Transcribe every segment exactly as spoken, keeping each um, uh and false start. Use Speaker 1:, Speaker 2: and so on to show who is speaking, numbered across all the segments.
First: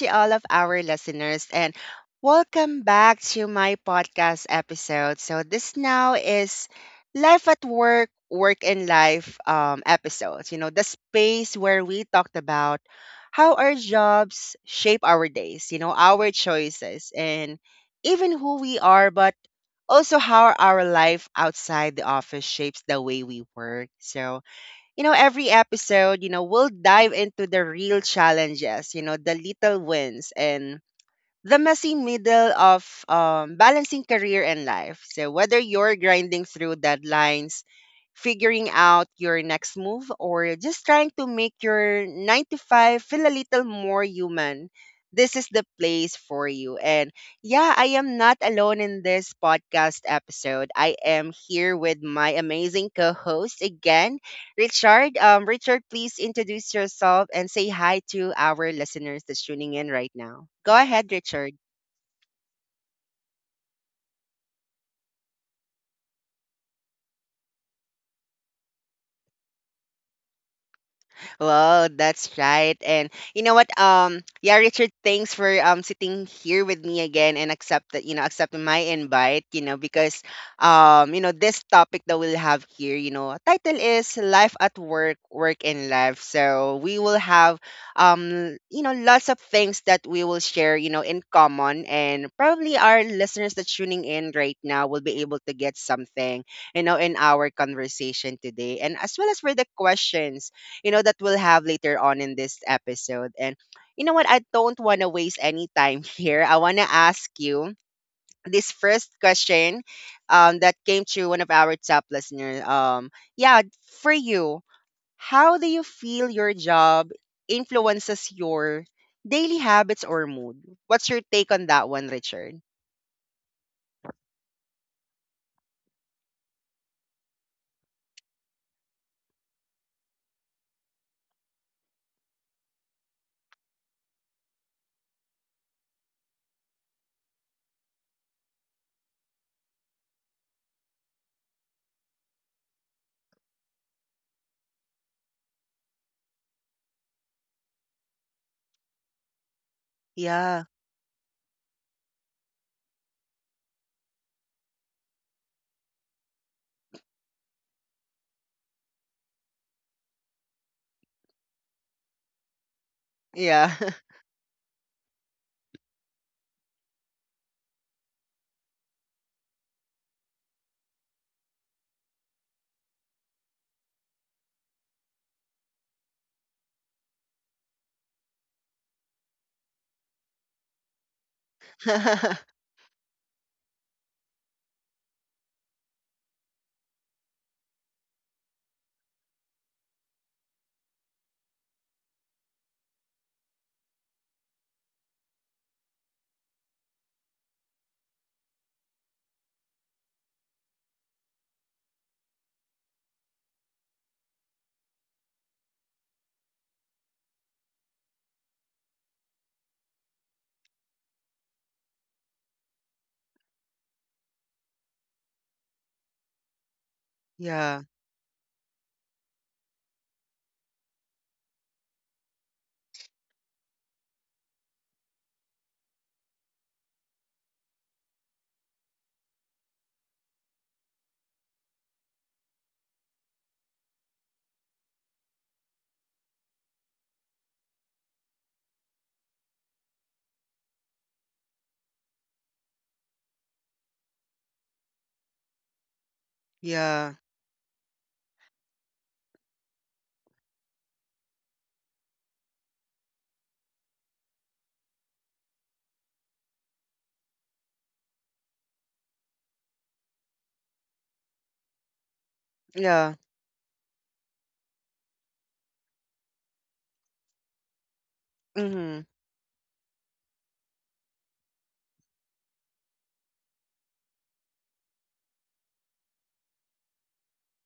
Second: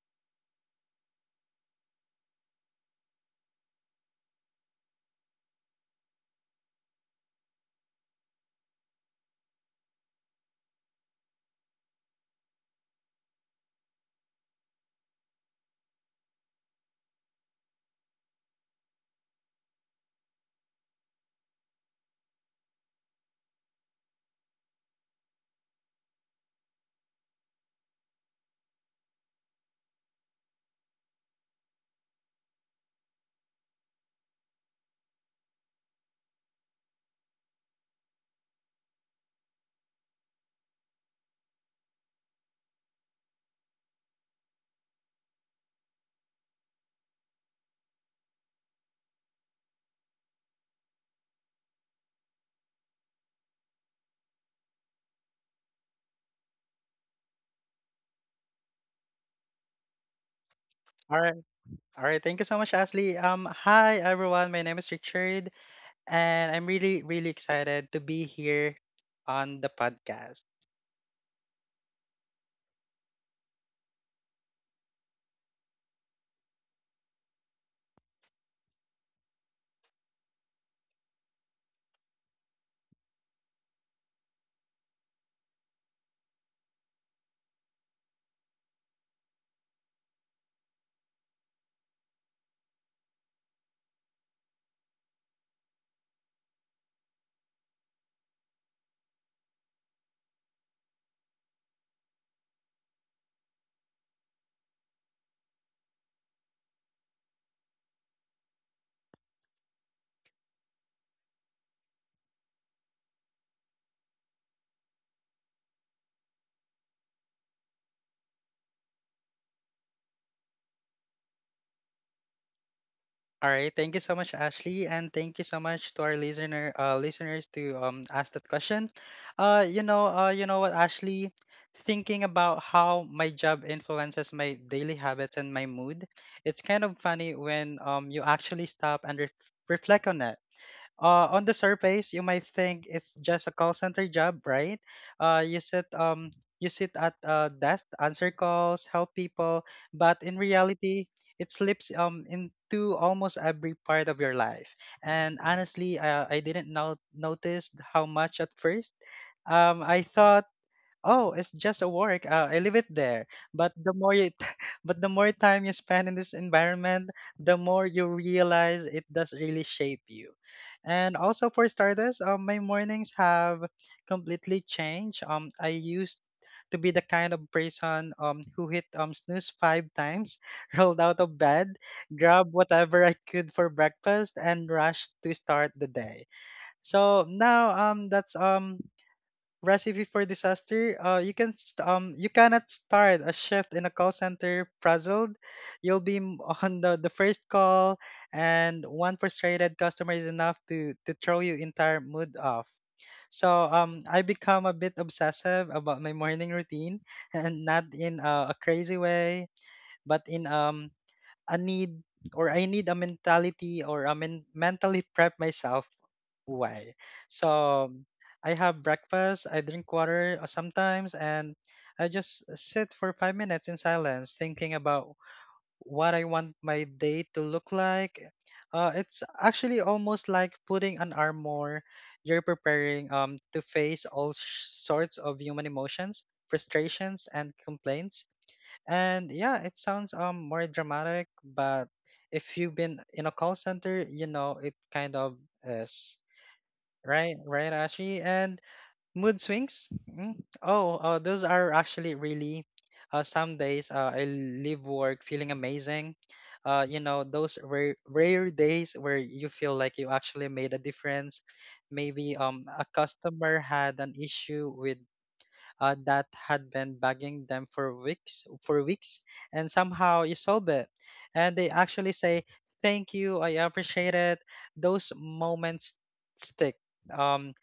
Speaker 1: to all of our listeners, and welcome back to my podcast episode. So, this now is Life at Work, Work in Life um, episodes, you know, the space where we talked about how our jobs shape our days, you know, our choices, and even who we are, but also how our life outside the office shapes the way we work. So, you know, every episode, you know, we'll dive into the real challenges, you know, the little wins and the messy middle of um, balancing career and life. So, whether you're grinding through deadlines, figuring out your next move, or just trying to make your nine to five feel a little more human, this is the place for you. And yeah, I am not alone in this podcast episode. I am here with my amazing co host again. Richard, um, Richard, please introduce yourself and say hi to our listeners that's tuning in right now. Go ahead,
Speaker 2: All right.
Speaker 1: Richard.
Speaker 2: All right. Thank you so much, Ashley. Um, hi everyone. My name is Richard, and I'm really, really excited to be here on the podcast.
Speaker 1: Well, that's right. And you know what? Um, yeah, Richard, thanks for um sitting here with me again and accept that, you know, accepting my invite, you know, because um, you know, this topic that we'll have here, you know, title is Life at Work, Work in Life. So we will have um, you know, lots of things that we will share, you know, in common, and probably our listeners that's tuning in right now will be able to get something, you know, in our conversation today. And as well as for the questions, you know, that we'll have later on in this episode. And you know what? I don't want to waste any time here. I want to ask you this first question, um, that came to one of our top listeners. Um, yeah, for you, how do you feel your job influences your daily habits or mood? What's your take on that one, Richard?
Speaker 2: All right. Thank you so much, Ashley, and thank you so much to our listener, uh, listeners to um ask that question. Uh, you know, uh, you know what, Ashley, thinking about how my job influences my daily habits and my mood, it's kind of funny when um you actually stop and re- reflect on it. Uh, on the surface, you might think it's just a call center job, right? Uh, you sit um you sit at a desk, answer calls, help people, but in
Speaker 1: Yeah,
Speaker 2: reality, it slips um into almost every part of your life. And honestly, uh, I didn't know notice how much at first. Um, I thought, "Oh, it's just a work. Uh, I leave it there."
Speaker 1: yeah,
Speaker 2: But the more you, But the more time you spend in this environment, the more you realize it does really shape you. And also for starters, um, my mornings have completely changed. Um, I used to be the kind of person um who hit um snooze five times, rolled out of bed, grabbed whatever I could for breakfast, and rushed to start the day. So now um that's um recipe for disaster. Uh, you can st- um you cannot start a shift in a call center frazzled. You'll be m- on the, the first call, and one frustrated customer is enough to to throw your entire mood off. So um, I become a bit obsessive about my morning routine, and not in a, a crazy way, but in um a need or I need a mentality, or I men- mentally prep myself why.
Speaker 1: yeah,
Speaker 2: So I have breakfast, I drink water uh, sometimes, and I just sit for five minutes in silence thinking about what I want my day to look like. Uh, it's actually almost like putting an armor. You're preparing um, to face all sh- sorts of human emotions, frustrations, and complaints, and yeah, it sounds um more dramatic, but if you've been in a call center, you know it kind of is,
Speaker 1: yeah,
Speaker 2: right? Right, Ashi? And mood swings. Mm. Oh, uh, those are actually really. Uh, some days uh, I leave work feeling amazing. Uh, you know those rare, rare days where you feel like you actually made a difference. Maybe um a
Speaker 1: yeah,
Speaker 2: customer had an issue with uh, that had been bugging them for weeks for
Speaker 1: mm-hmm.
Speaker 2: weeks, and somehow you solve it, and they actually say thank you, I appreciate it. Those moments stick. Um,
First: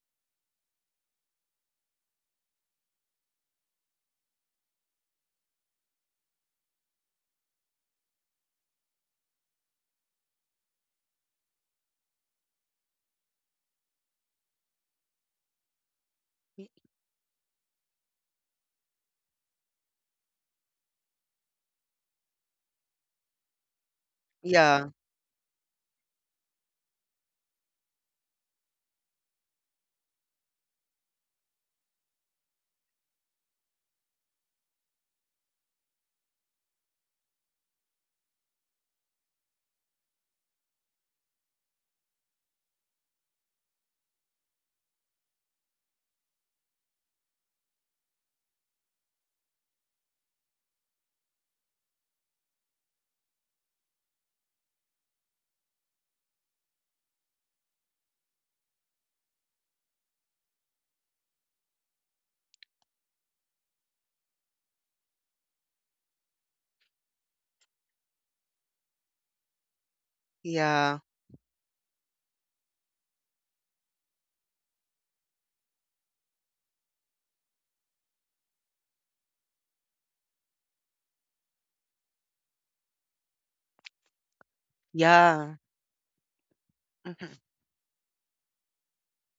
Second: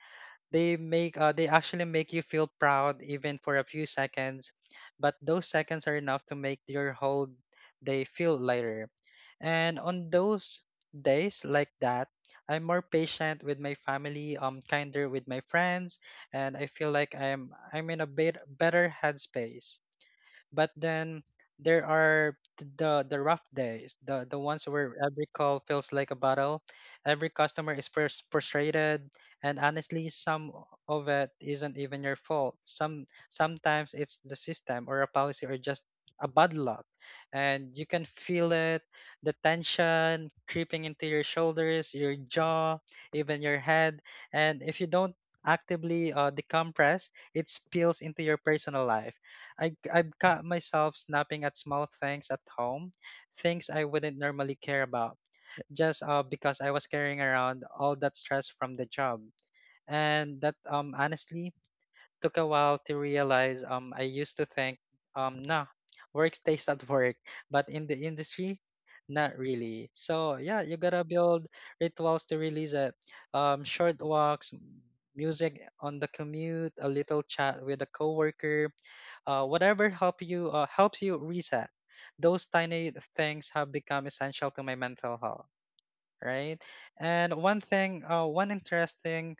Speaker 2: they make uh, they actually make you feel proud even for a few seconds, but those seconds are enough to make your whole day feel lighter. And on those days like that, I'm more patient with my family, um kinder with my friends, and I feel like i'm i'm in a bit better headspace. But then there are th- the the rough days, the the ones
Speaker 1: Yeah,
Speaker 2: where every call feels like a battle, every customer is frus- frustrated, and honestly, some of it isn't even your fault. Some sometimes it's the system or a policy or just a bad luck, and you can feel it, the tension creeping into your shoulders, your jaw, even your head, and if you don't actively uh, decompress, it spills into your personal life. I, I've caught myself snapping at small things at home, things I wouldn't normally care about, just uh, because I was carrying around all that stress from the job. And that um, honestly took a while to realize. Um, I used to think, um, nah, work stays at work, but in the industry, not really. So yeah, you
Speaker 1: yeah,
Speaker 2: gotta build rituals to release it. Um, short walks, music on the commute, a little chat with a coworker uh, whatever help you uh, helps you reset. Those tiny things have become essential to my mental health,
Speaker 1: yeah.
Speaker 2: right? And one thing uh, one interesting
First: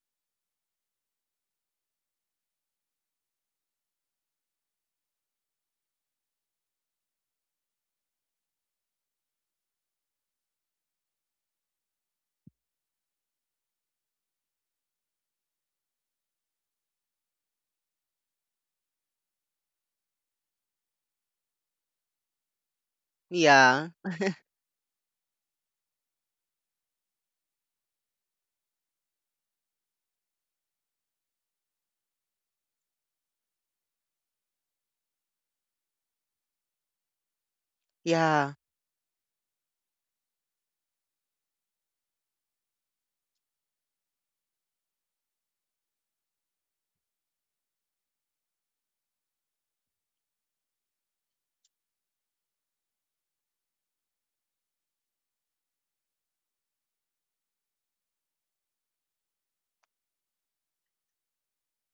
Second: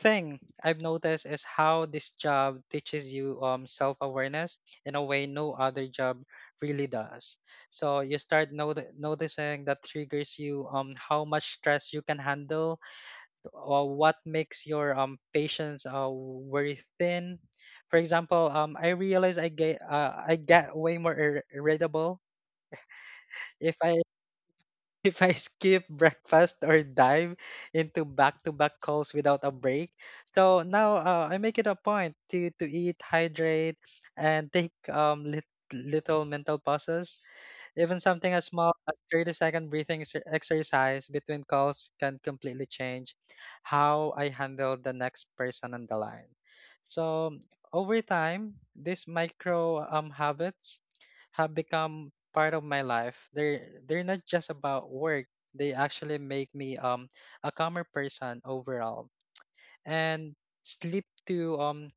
Speaker 2: thing I've noticed is how this job teaches you um, self-awareness in a way no other job really does. So you start not- noticing that triggers you um, how much stress you can handle uh, what makes your um patients uh very thin. For example, um I realize I get uh, I get way more ir- irritable if
Speaker 1: Yeah,
Speaker 2: I if I skip breakfast or dive into back-to-back calls without a break. So now uh, I make it a point to to eat, hydrate, and take um lit- little mental pauses. Even something as
Speaker 1: yeah,
Speaker 2: small as thirty-second breathing exer- exercise between calls can completely change how I handle the next person on the line. So over time, these micro um habits have become part of my life. They're they're not just about work. They actually make me um a calmer person overall. And sleep to um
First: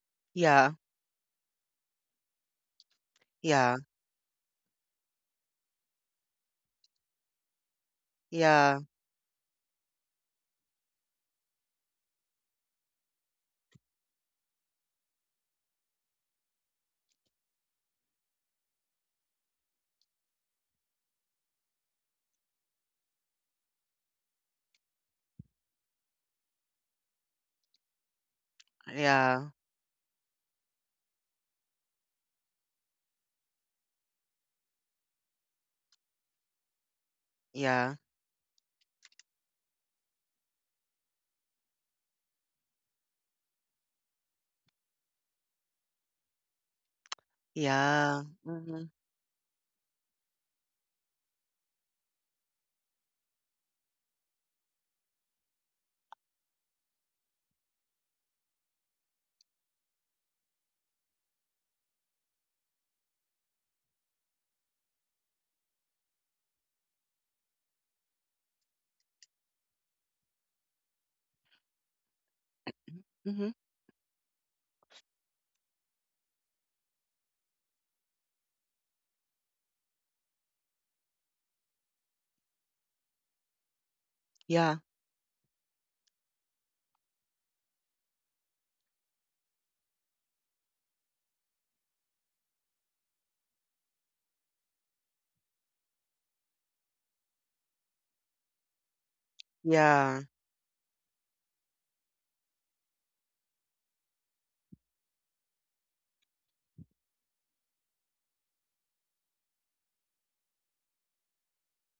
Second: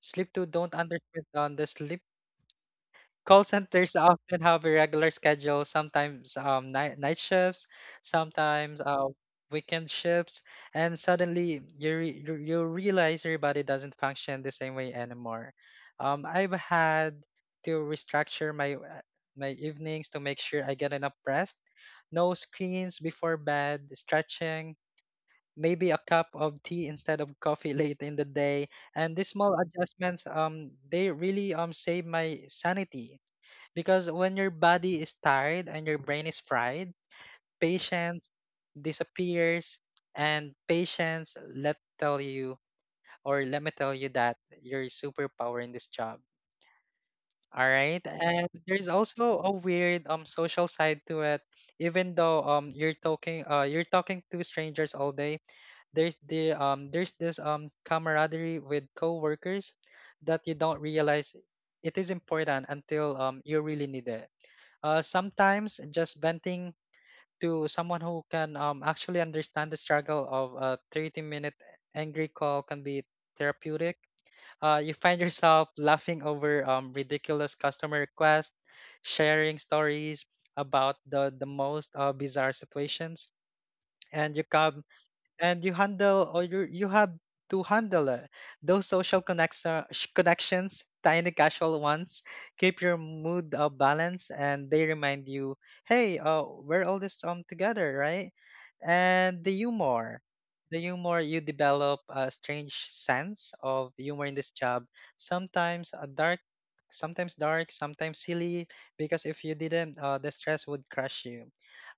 Speaker 2: sleep to don't
Speaker 1: yeah,
Speaker 2: understand on the sleep. Call
Speaker 1: yeah,
Speaker 2: centers often have irregular schedules, sometimes um, night, night shifts,
Speaker 1: yeah,
Speaker 2: sometimes uh, weekend shifts, and suddenly you, re- you you realize your body doesn't function the same way anymore. Um, I've had to restructure my uh, my evenings to make sure I get enough rest, no screens before bed, stretching, maybe a cup of tea instead of coffee late in the day, and these
Speaker 1: yeah,
Speaker 2: small adjustments um they really um save my sanity, because when your body is tired and your brain is fried,
Speaker 1: yeah,
Speaker 2: patience disappears. And patience, let tell you, or let me tell you, that your superpower in this job. All right.
Speaker 1: yeah.
Speaker 2: And there's
Speaker 1: Mhm.
Speaker 2: also a weird um social side to it. Even though um you're talking uh you're talking to strangers all day, there's the um there's this um camaraderie with coworkers that you don't realize it is important until um you really need it. Uh, sometimes just venting to someone who can um, actually understand the struggle of a thirty minute angry call can be
Speaker 1: Mhm.
Speaker 2: therapeutic. Uh, you find yourself laughing over um, ridiculous customer requests, sharing stories about the, the most uh, bizarre situations, and you, ca-
Speaker 1: Yeah.
Speaker 2: and you handle or you you have to handle it. Those social connection connections, tiny casual ones, keep your mood uh, balanced, and they remind you, hey, uh, we're all this um together, right? And the humor,
Speaker 1: Yeah.
Speaker 2: the humor you develop, a strange sense of humor in this job. Sometimes a dark, Sometimes dark, sometimes silly, because if you didn't, uh, the stress would crush you.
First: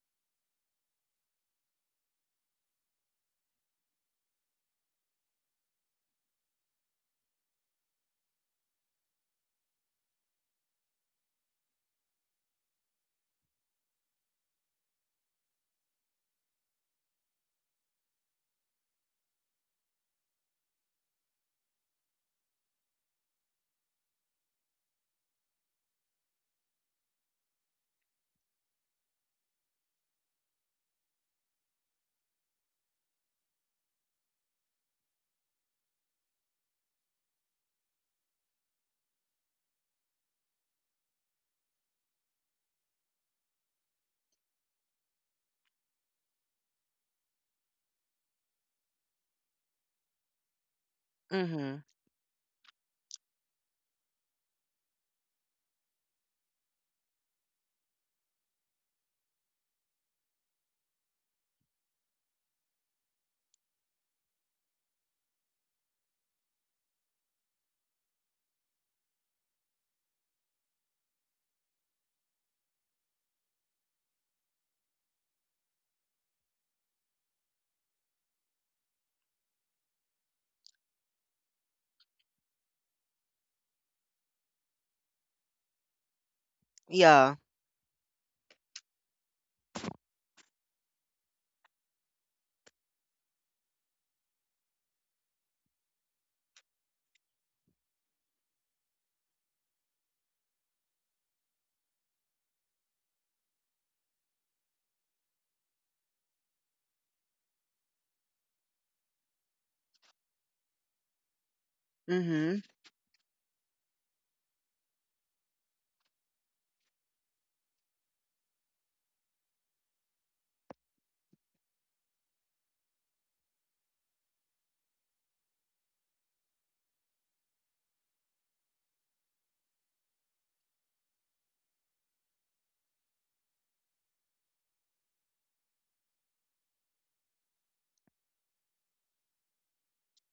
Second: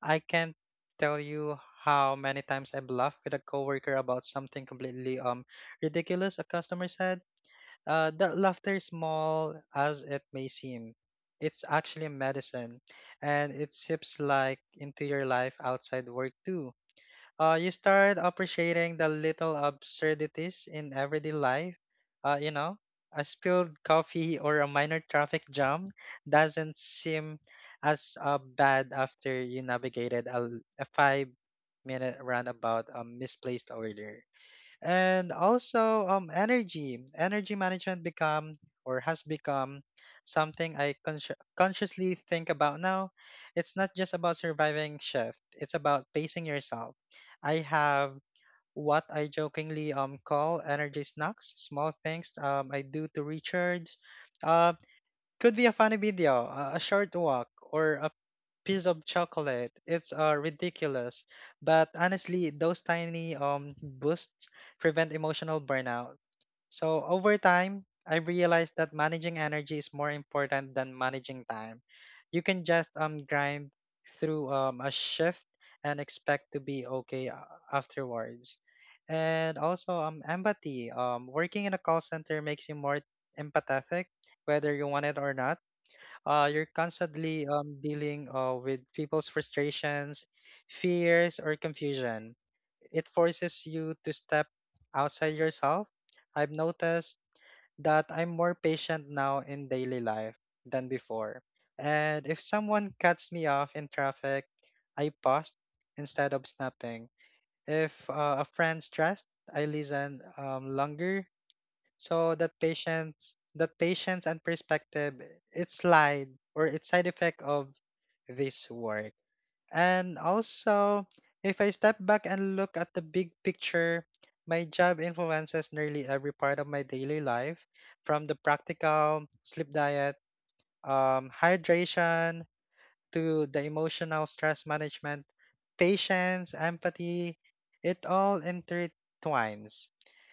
Speaker 2: I can tell you how many times I've laughed with a coworker about something completely um ridiculous a customer said. Uh, that laughter, small as it may seem, it's actually a medicine, and it sips like into your life outside work too. Uh, you start appreciating the little absurdities in everyday life. Uh, you know, a spilled coffee or a minor traffic jam doesn't seem as uh, bad after you navigated a, l- a five minute roundabout a misplaced order. And also um energy. Energy management become or has become something I consci consciously think about now. It's not just about surviving shift. It's about pacing yourself. I have what I jokingly um call energy snacks,
Speaker 1: Mhm.
Speaker 2: small things um I do to recharge. Uh, could be a funny video, a a short walk, or a piece of chocolate. It's uh, ridiculous, but honestly, those tiny um boosts prevent emotional burnout. So over time, I realized that managing energy is more important than managing time. You can just um grind through um a shift and expect to be okay a- afterwards. And also um empathy. Um working in a call center makes you more empathetic whether you want it or not. Uh, you're
Speaker 1: Yeah.
Speaker 2: constantly um, dealing uh, with people's frustrations, fears, or confusion. It forces you to step outside yourself. I've noticed that I'm more patient now in daily life than before. And if someone cuts me off in traffic, I pause instead of snapping. If uh, a friend's stressed, I listen um, longer. So that
Speaker 1: Mhm.
Speaker 2: patience, that patience and perspective, it's slide or it's side effect of this work. And also, if I step back and look at the big picture, my job influences nearly every part of my daily life, from the practical sleep diet, um, hydration, to the emotional stress management, patience, empathy. It all intertwines.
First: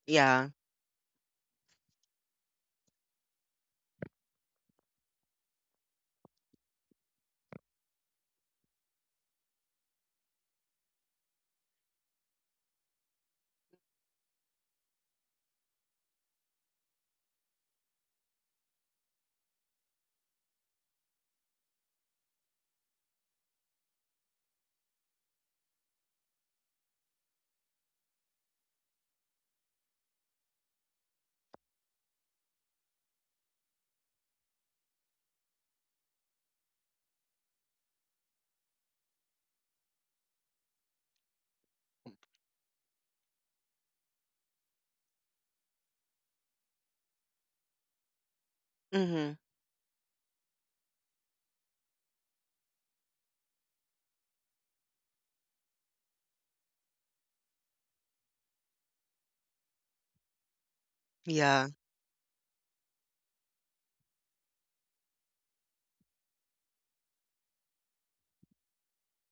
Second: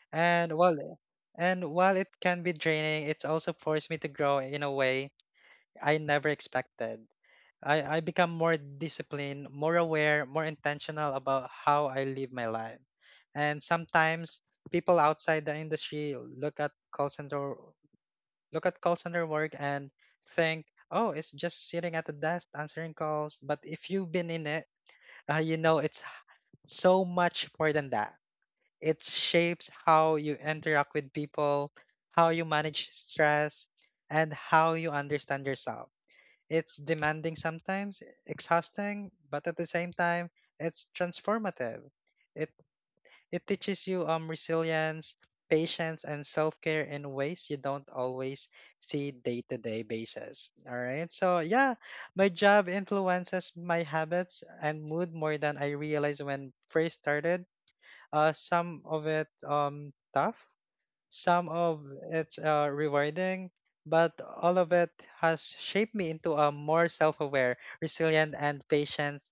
Speaker 1: Yeah.
Speaker 2: And while and while it can be draining, it's also forced me to grow in a way I never expected. I, I become more disciplined, more aware, more intentional about how I live my life. And sometimes people outside the industry look at call center look at call center work and think, oh, it's just sitting at the desk answering calls. But if you've been in it, uh, you know it's so much more than that. It shapes how you interact with people, how you manage stress, and how you understand yourself. It's demanding sometimes, exhausting, but at the same time, it's transformative. It it teaches you um resilience, patience, and self-care in ways you don't always see
Speaker 1: Mhm.
Speaker 2: day-to-day basis. All right? So, yeah, my job influences my habits and mood more than I realized when first started. Uh, some of it um tough, some
Speaker 1: Yeah.
Speaker 2: of it's uh, rewarding, but all of it has shaped me into a more self-aware, resilient, and patient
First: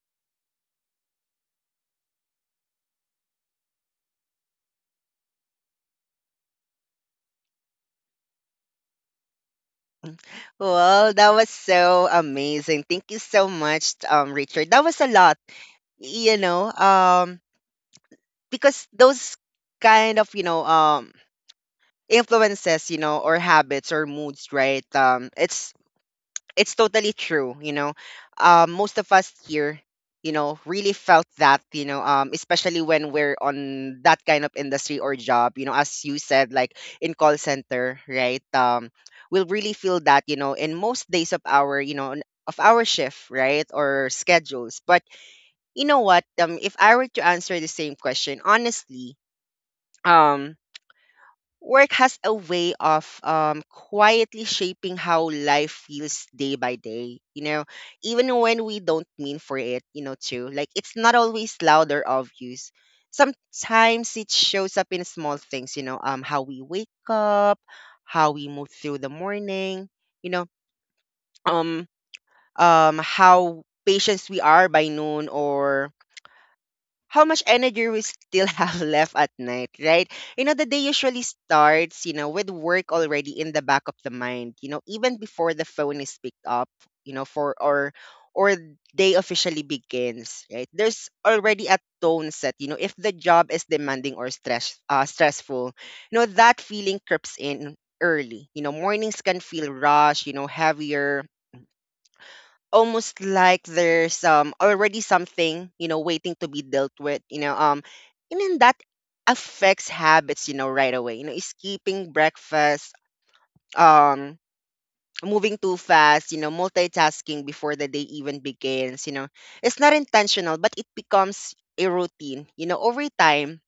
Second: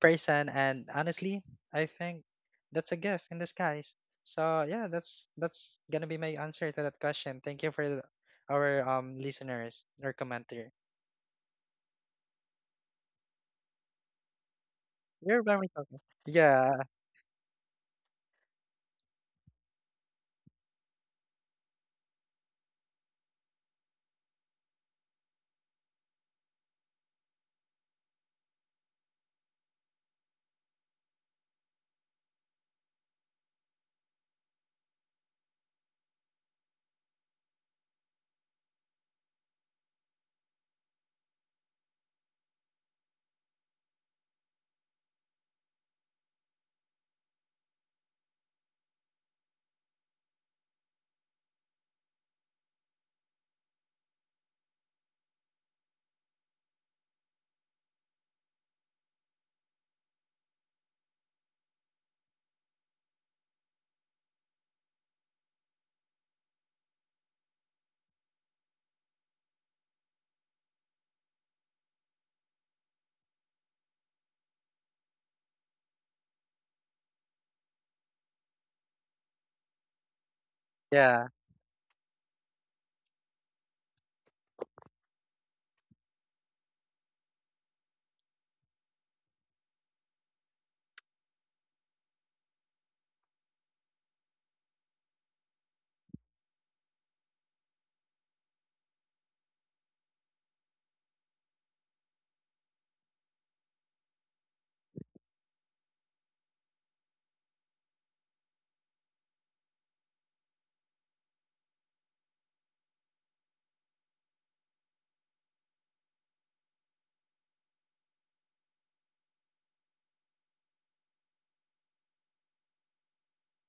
Speaker 2: person. And honestly, I think that's a gift in disguise. So yeah, that's that's gonna be my answer to that question. Thank you for the, our um listeners or commenter.
Speaker 1: Well, that was so amazing. Thank you so much, um, Richard. That was a lot,
Speaker 2: You're very welcome.
Speaker 1: you know,
Speaker 2: Yeah,
Speaker 1: um, because those kind of, you know, um, influences, you know, or habits or moods, right? Um, it's it's totally true. You know um most of us here, you know really felt that, you know um especially when we're on that kind of industry or job, you know as you said, like in call center, right? Um we'll really feel that, you know in most days of our, you know n- of our shift, right, or schedules. But you know what um if I were to answer the same question honestly, um work has a way of, um, quietly shaping how life feels day by day, you know even when we don't mean for it, you know too. Like, it's not always loud or obvious. Sometimes it shows up in small things, you know um how we wake up, how we move through the morning, you know um um how patient we are by noon, or how much energy we still have left at night, right? You know, the day usually
Speaker 2: yeah,
Speaker 1: starts, you know, with work already in the back of the mind, you know, even before the phone is picked up, you know, for or or day officially begins, right? There's already a tone set, you know, if the job is demanding or stress uh, stressful, you know, that feeling creeps in early. You know, mornings can feel rushed, you know, heavier, almost like there's um already something, you know waiting to be dealt with, you know um and then that affects habits, you know right away. You know skipping breakfast, um moving too fast, you know multitasking before the day even begins, you know it's not intentional, but it becomes a routine, you know over time.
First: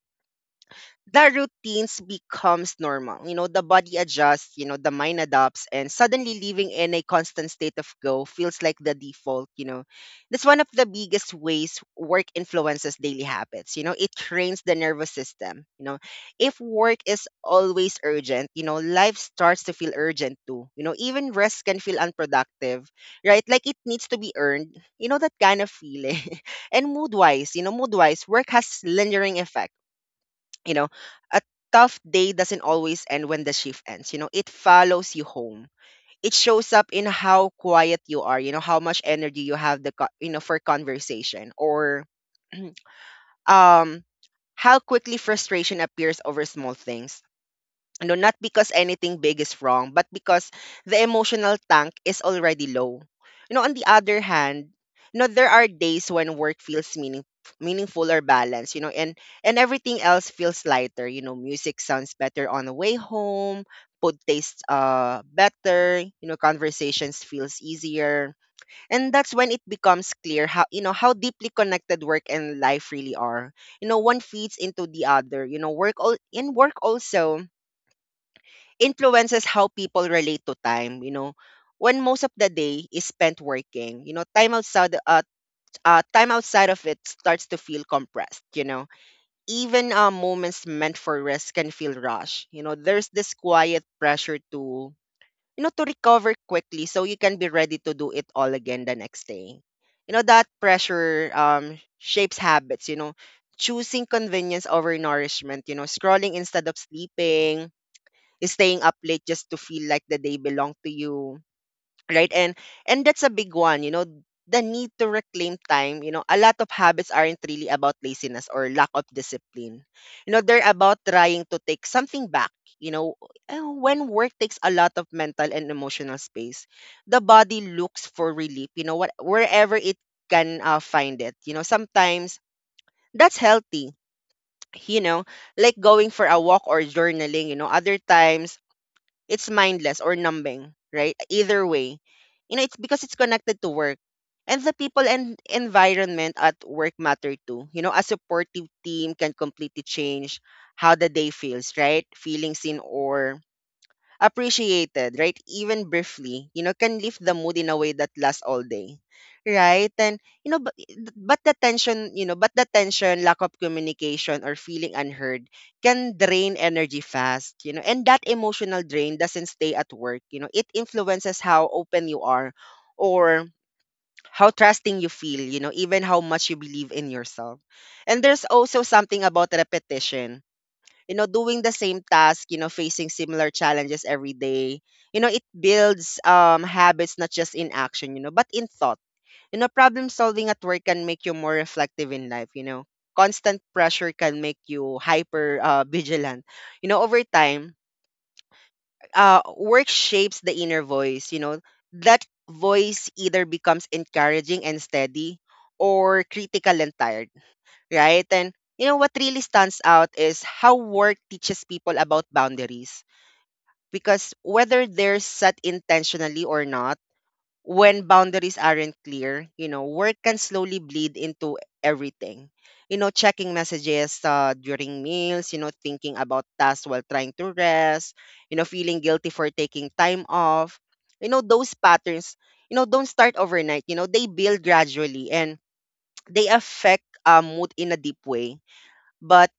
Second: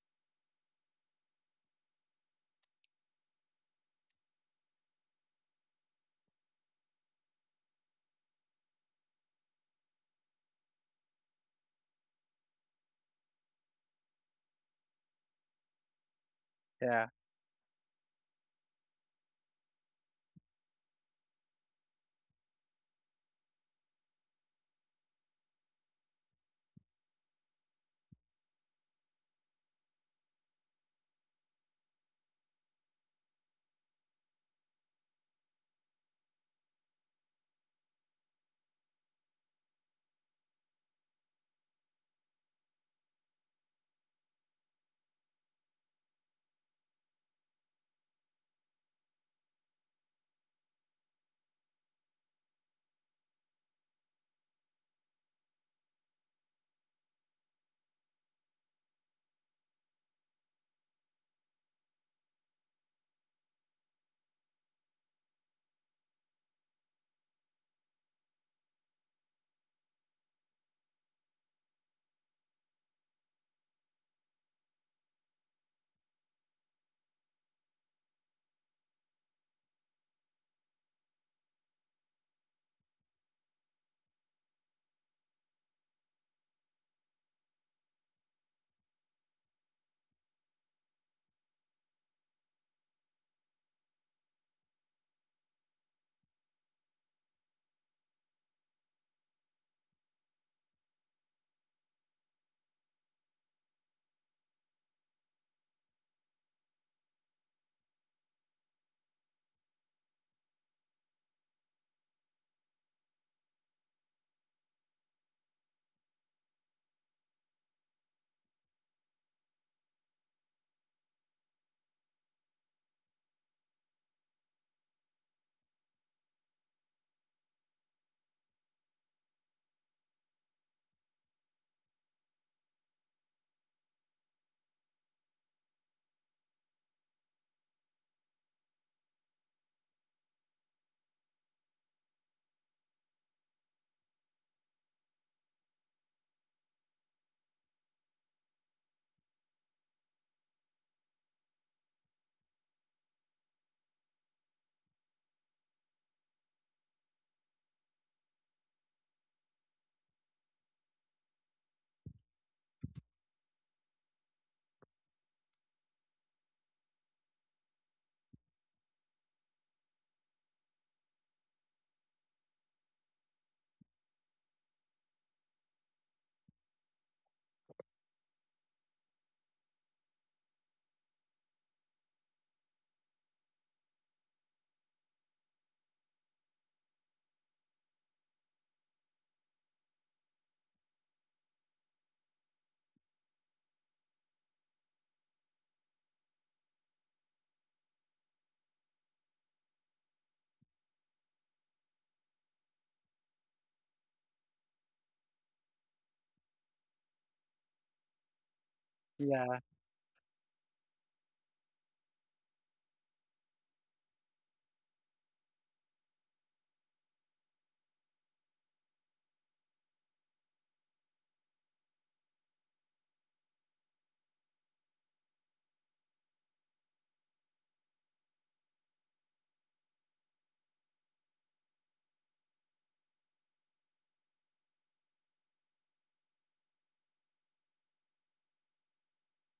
Speaker 1: The routines becomes normal. You know, the body adjusts, you know, the mind adapts, and suddenly living in a constant state of go feels like the default, you know. That's one of the biggest ways work influences daily habits. You know, it trains the nervous system. You know, if work
Speaker 2: yeah,
Speaker 1: is always urgent, you know, life starts to feel urgent too. You know, even rest can feel unproductive, right? Like it needs to be earned. You know, that kind of feeling. And mood wise, you know, mood wise, work has lingering effects you know a tough day doesn't always end when the shift ends. You know it follows you home. It shows up in how quiet you are, you know how much energy you have, the co- you know for conversation, or um how quickly frustration appears over small things. No, not because anything big is wrong, but because the emotional tank is already low. You know, on the other hand, you know, there are days when work feels meaning, meaningful or balanced, you know, and and everything else feels lighter. You know, music sounds better on the way home, food tastes uh better, you know, conversations feels easier. And that's when it becomes clear how you know how deeply connected work and life really are. You know, one feeds into the other. You know, work all in work also influences how people relate to time, you know. When most of the day is spent working, you know, time outside uh, uh time outside of it starts to feel compressed, you know. Even, uh, moments meant for rest can feel rushed. You know, there's this quiet pressure to you know to recover quickly, so you can be ready to do it all again the next day. You know, that pressure um shapes habits, you know, choosing convenience over nourishment, you know, scrolling instead of sleeping, staying up late just to feel like the day belong to you, right? And and that's a big one. You know the need to reclaim time, you know a lot of habits aren't really about laziness or lack of discipline. You know they're about trying to take something back you know Uh, when work takes a lot of mental and emotional space, the body looks for relief, you know what wherever it can uh, find it, you know sometimes that's healthy, you know like going for a walk or journaling. you know other times, it's mindless or numbing, right? Either way, you know, it's because it's connected to work. And the people and environment at work matter too. You know, a supportive team can completely change how the day feels, right? Feeling seen or appreciated, right? Even briefly, you know, can lift the mood in a way that lasts all day. Right? And you know, but, but the tension, you know, but the tension, lack of communication or feeling unheard, can drain energy fast, you know. And that emotional drain doesn't stay at work, you know. It influences how open you are, or how trusting you feel, you know, even how much you believe in yourself. And there's also something about repetition, you know doing the same task, you know facing similar challenges every day, you know it builds um habits, not just in action, you know but in thought. You know problem solving at work can make you more reflective in life, you know constant pressure can make you hyper, uh, vigilant, you know over time. Uh work shapes the inner voice, you know that voice either becomes encouraging and steady, or critical and tired, right? And you know what really
Speaker 2: yeah,
Speaker 1: stands out is how work teaches people about boundaries, because whether they're set intentionally or not, when boundaries aren't clear, you know, work can slowly bleed into everything. You know, checking messages, uh, during meals, you know, thinking about tasks while trying to rest, you know, feeling guilty for taking time off. You know, those patterns, you know, don't start overnight. You know, they build gradually, and they affect, uh, mood in a deep way. But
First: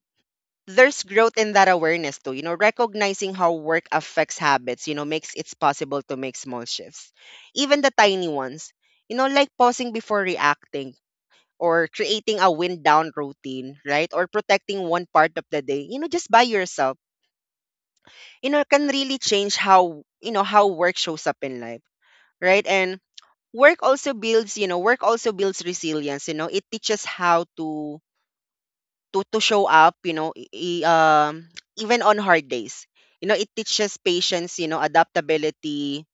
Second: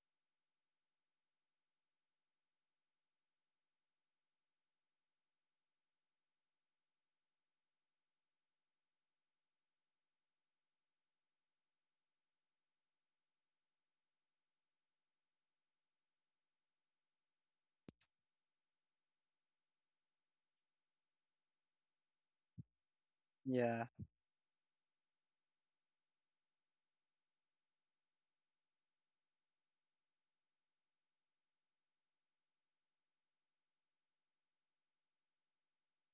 Speaker 1: there's growth in that awareness too, you know, recognizing how work affects habits, you know, makes it possible to make small shifts, even the tiny ones, you know, like pausing before reacting, or creating a wind down routine, right? Or protecting one part of the day, you know, just by yourself, you know, can really change how, you know, how work shows up in life, right? And work
Speaker 2: yeah.
Speaker 1: also builds, you know, work also builds resilience, you know, it teaches how to to to show up, you know i- i- um even on hard days. you know it teaches patience, you know adaptability,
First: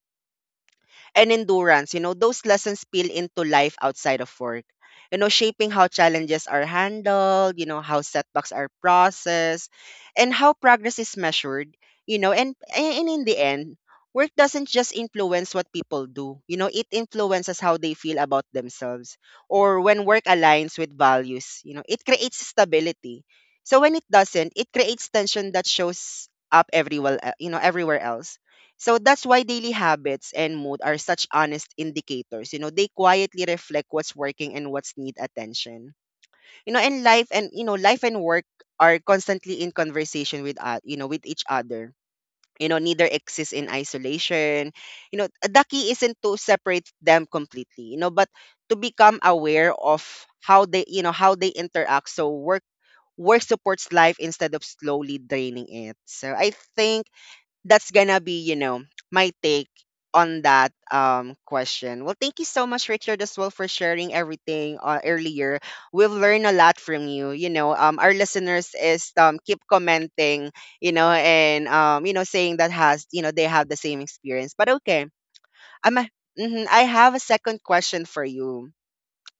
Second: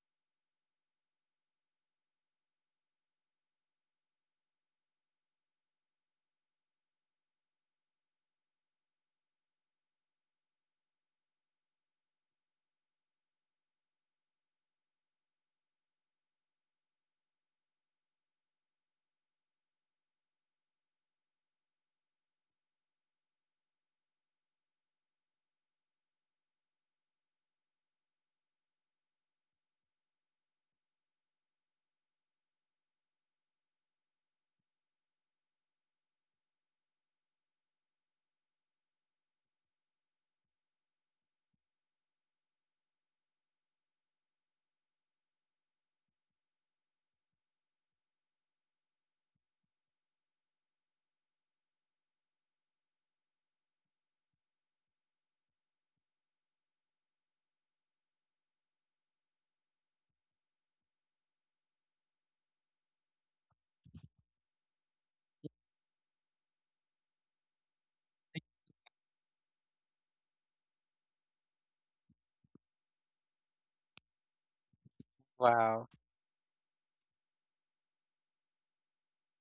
Speaker 1: and endurance. You know, those lessons spill into life outside of work. You know, shaping how challenges are handled, you know, how setbacks are processed, and how progress is measured, you know, and, and in the end, work doesn't just influence what people do. You know, it influences how they feel about themselves, or when work aligns with values, you know, it creates stability. So when it doesn't, it creates tension that shows up everywhere, uh, you know, everywhere else. So that's why daily habits and mood are such honest indicators. You know, they quietly reflect what's working and what's need attention. You know, and life and, you know, life and work are constantly in conversation with uh, you know, with each other. You know, neither exists in isolation. You know, the key isn't to separate them completely, you know, but to become aware of how they, you know, how they interact. So work work supports life instead of slowly draining it. So I think that's gonna be, you know, my take on that um question. Well, thank you so much, Richard, as well for sharing everything uh, earlier. We've learned a lot from you. You know, um, our listeners is um keep commenting, you know, and um, you know, saying that has you know they have the same experience. But okay,
Speaker 2: Wow.
Speaker 1: I'm a, mhm, I have a second question for you.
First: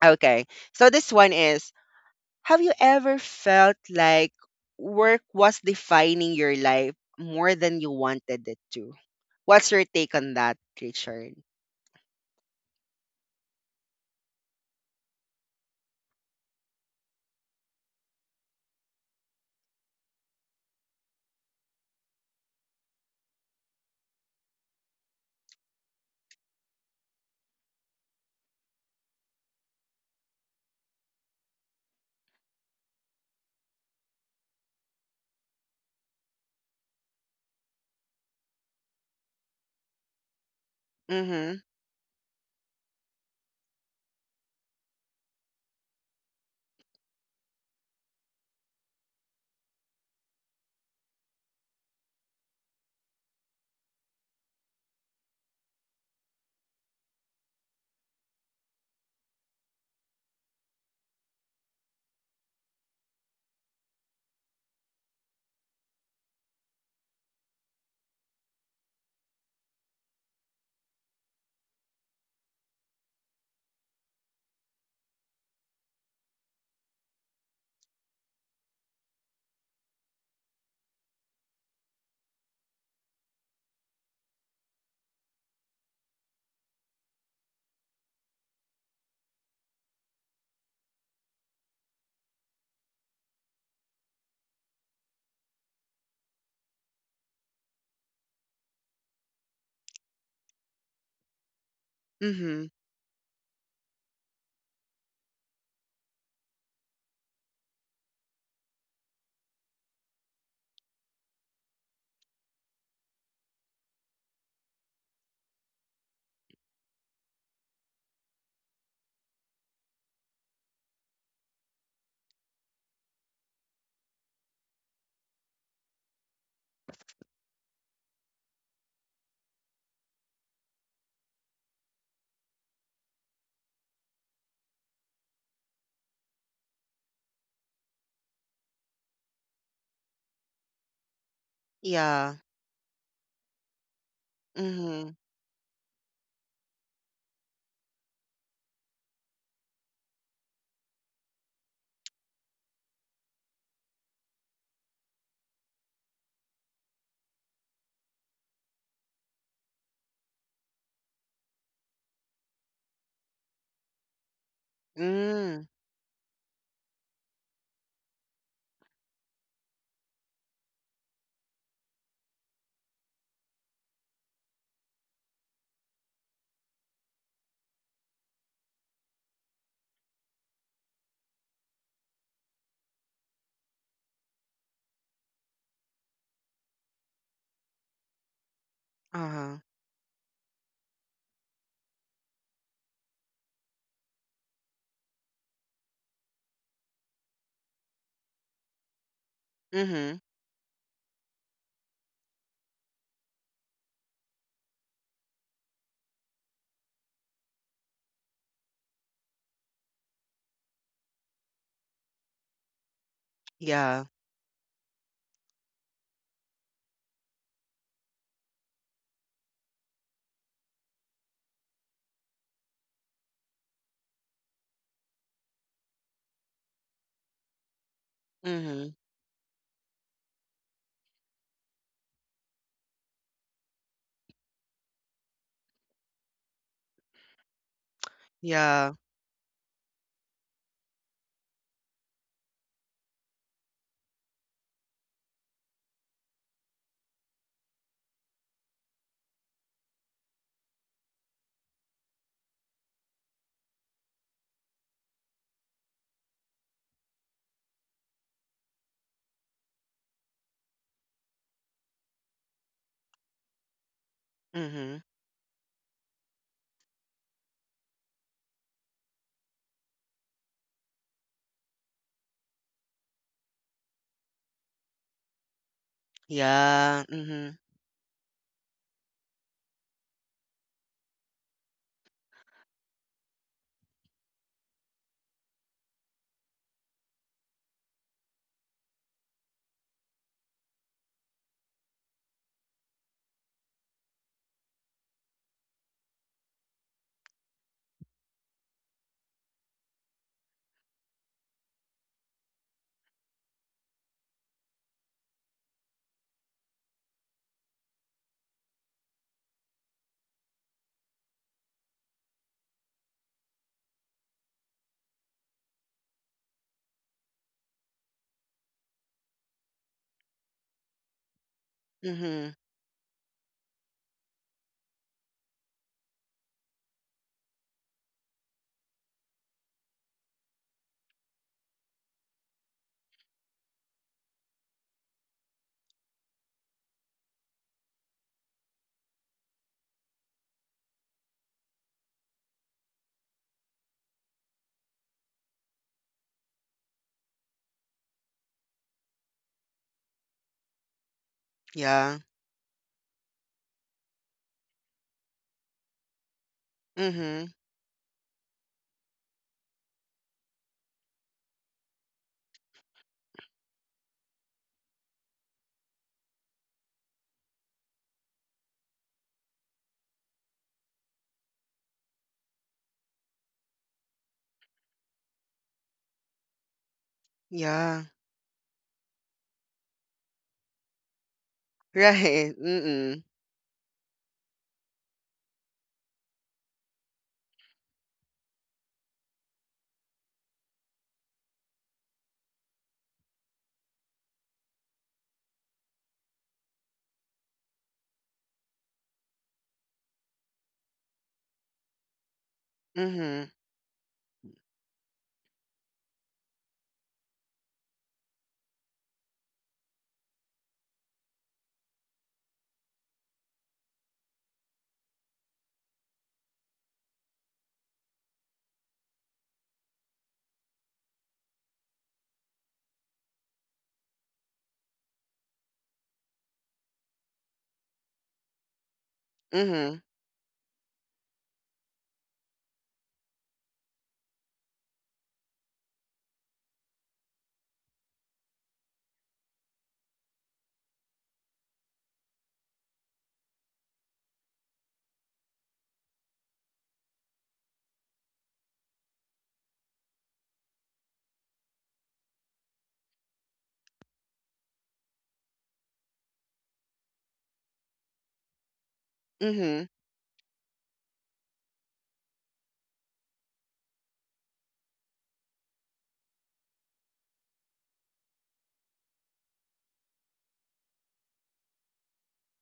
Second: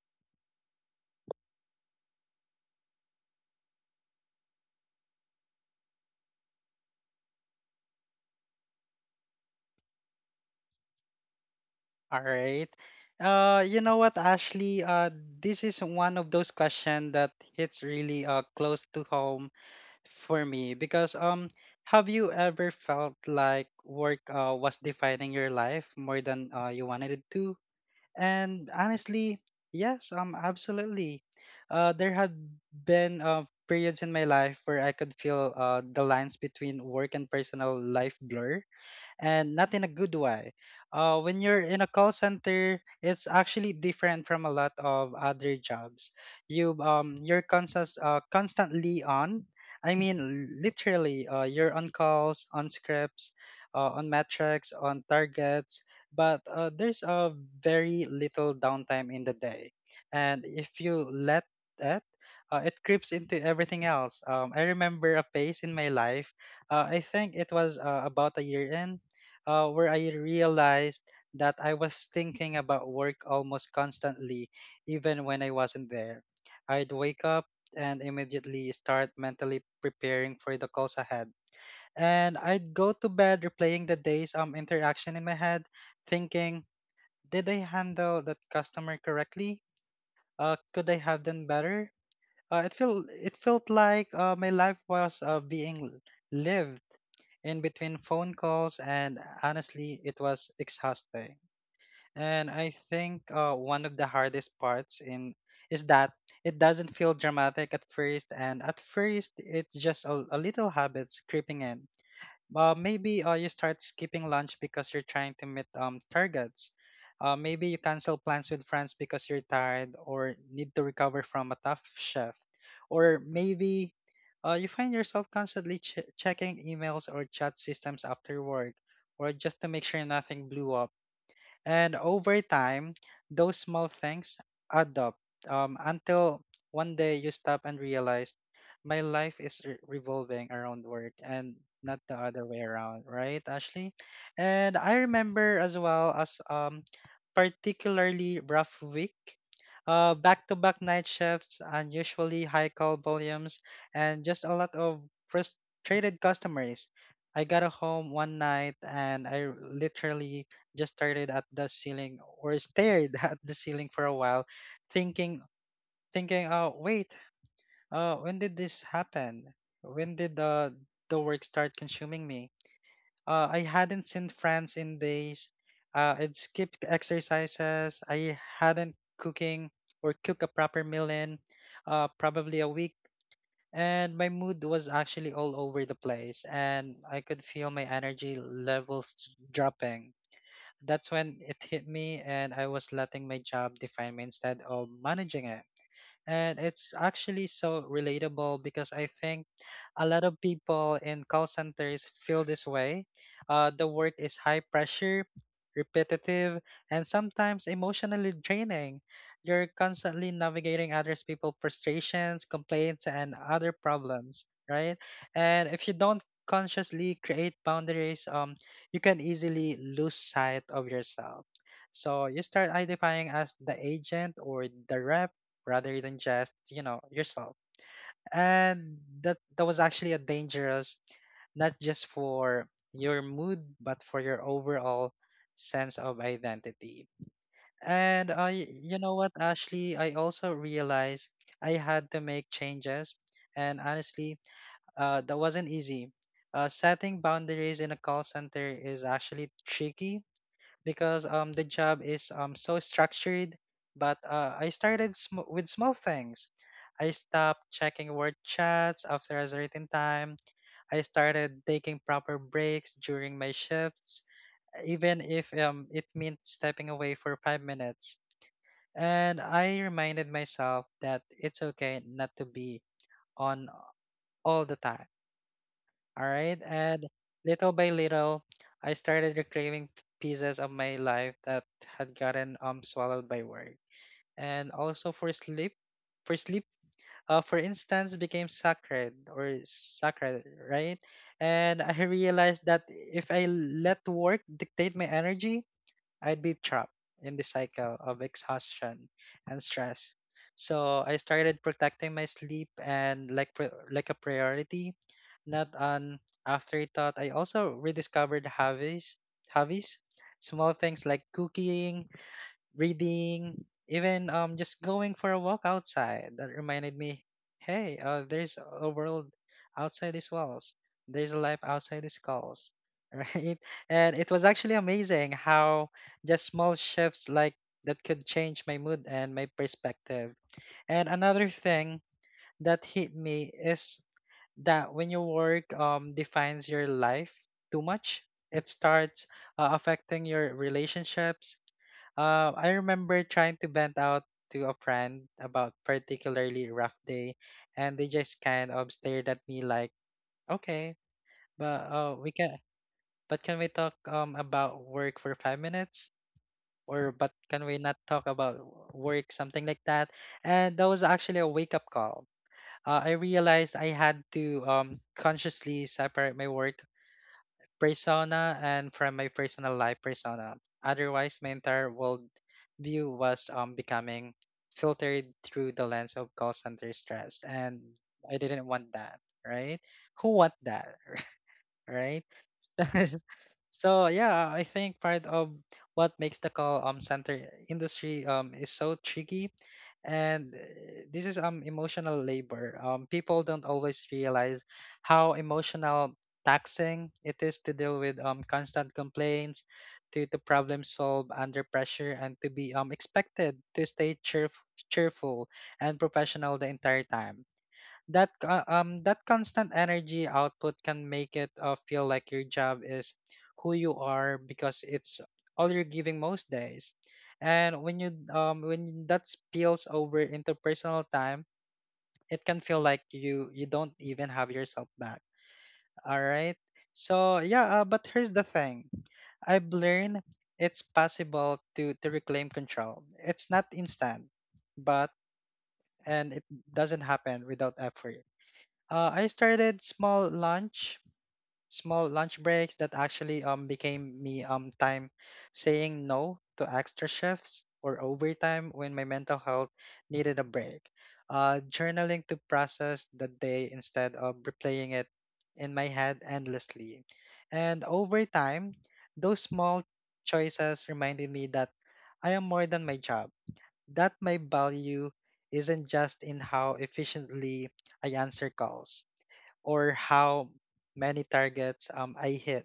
Speaker 1: Okay, so this one is: Have you ever felt like work was defining your life more than you wanted it to? What's your take on that, Richard?
Speaker 2: All right. Uh, you know what, Ashley? Uh, this is one of those questions that hits really uh close to home for me because um, have you ever felt like work uh was defining your life more than uh you wanted it to? And honestly, yes, um, absolutely. Uh, there had been uh periods in my life where I could feel uh the lines between work and personal life blur, and not in a good way. Uh, when
Speaker 1: Mm-hmm.
Speaker 2: you're in a call center, it's actually different from a lot of other jobs. You um you're constant uh, constantly on. I mean, literally, uh, you're on calls, on scripts, uh, on metrics, on targets. But uh, there's a very little downtime in the day, and if you let it, uh, it creeps into everything else. Um, I remember a phase in my life. Uh, I think it was uh, about a year in, uh, where I realized that I was thinking about work almost constantly, even when I wasn't there. I'd wake up and immediately start mentally preparing for the calls ahead. And I'd go to bed replaying the day's um, interaction in my head, thinking, did I handle that customer correctly? Uh, could I have done better? Uh, it felt it felt like uh, my life was uh, being lived in between phone calls, and honestly, it was exhausting. And
Speaker 1: Mm-hmm.
Speaker 2: I think uh, one of the hardest parts in is that it doesn't feel dramatic at first, and at first, it's just a, a little habits creeping in. Uh, maybe uh, you start skipping lunch because you're trying to meet um, targets. Uh, maybe you cancel plans with friends because you're tired or need to recover from a tough shift. Or maybe uh, you find yourself constantly ch- checking emails or chat systems after work, or just to make sure nothing blew up. And over time, those small things add up um, until one day you stop and realize my life is re- revolving around work and not the
Speaker 1: Yeah.
Speaker 2: other way around, right, Ashley? And I
Speaker 1: Mm-hmm.
Speaker 2: remember as well as um, particularly rough week. Uh, back-to-back night shifts, unusually high call volumes, and just a lot of frustrated customers. I got home one night and I r- literally just stared at the ceiling or stared at the ceiling for a while, thinking,
Speaker 1: Mm.
Speaker 2: thinking, oh wait, uh, when did this happen? When did the the work start consuming me? Uh, I hadn't seen friends in days. Uh, I'd skipped exercises. I hadn't cooking or cook a proper meal in, uh, probably a week. And my mood was actually all over the place, and I could feel my energy levels
Speaker 1: Uh-huh.
Speaker 2: dropping. That's when it hit me, and I was letting my job define me instead of managing it. And it's actually so relatable because I think a
Speaker 1: Mm-hmm.
Speaker 2: lot of people in call centers feel this way. Uh, the work is high pressure, repetitive, and sometimes emotionally draining. You're constantly navigating other people's frustrations, complaints, and other
Speaker 1: Yeah.
Speaker 2: problems, right? And if you don't consciously create boundaries, um, you can easily lose sight of yourself. So you start identifying as the agent or the rep rather than just, you know, yourself.
Speaker 1: Mm-hmm.
Speaker 2: And that that was actually a dangerous, not just for your mood but for your overall sense of identity. And I,
Speaker 1: Yeah.
Speaker 2: you know what, Ashley, I also realized I had to make changes, and honestly, uh, that wasn't easy. Uh, setting boundaries in a call center is actually tricky because um the job is um so structured, but uh, I started sm- with small things. I stopped checking word chats after a certain time. I started taking proper breaks during my shifts,
Speaker 1: Mm-hmm.
Speaker 2: even if um it meant stepping away for five minutes, and I reminded myself that it's okay not to be on all the time. All right.
Speaker 1: Yeah.
Speaker 2: And
Speaker 1: Mm-hmm.
Speaker 2: little by little, I started reclaiming p- pieces of my life that had gotten um swallowed by work. And also for sleep, for sleep, uh, for instance, became sacred or sacred, right? And I realized that if I let work dictate my energy, I'd be trapped in the cycle of exhaustion and stress. So I started protecting my sleep and like pri- like a priority, not an afterthought. I also rediscovered hobbies, hobbies, small things like cooking, reading, even um just going for a walk outside that reminded me, hey, uh, there's a world outside these walls. There's a life outside these
Speaker 1: Mm-hmm.
Speaker 2: calls, right? And it was actually amazing how just small shifts like that could change my mood and my perspective. And another thing that hit me is that when your work um, defines your life too much, it starts uh, affecting your relationships. uh, I remember trying to vent out to a friend about particularly rough day, and they just kind of stared at me like, "Okay, but uh,
Speaker 1: Yeah.
Speaker 2: we can, but can we talk um about work for five minutes?" Or but
Speaker 1: Mm-hmm.
Speaker 2: can we not talk about work, something like that? And that was actually a wake up call. Uh, I realized I had to um consciously separate my work persona and from my personal life persona. Otherwise, my entire world view was um, becoming filtered through the lens of call center stress, and
Speaker 1: Yeah.
Speaker 2: I didn't want that, right? Who want that, right?
Speaker 1: Right. Mm-mm.
Speaker 2: So yeah, I think part of what makes the call um center industry um is so tricky, and uh, this is um emotional labor. Um, people don't always realize how emotional taxing it is to deal with um constant complaints, to to problem solve under pressure, and to be um
Speaker 1: Mm-hmm.
Speaker 2: expected to stay cheerf- cheerful and professional the entire time. That co- um that constant energy output can make it uh, feel like your job is who you are because it's all you're giving most days. And when you um when that spills over into personal time, it can feel like you you don't even have yourself back. All right. So yeah, uh, but here's the thing I've
Speaker 1: Mm-hmm.
Speaker 2: learned. It's possible to to reclaim control. It's not instant, but and it doesn't happen without effort. uh, I started small lunch, small lunch breaks that actually um became me um time, saying no to extra shifts or overtime when my mental health needed a break. Uh, journaling to process the day instead of replaying it in my head endlessly. And over time, those small
Speaker 1: Mm-hmm.
Speaker 2: choices reminded me that I am more than my job, that my value isn't just in how efficiently I answer calls, or how many targets um, I hit,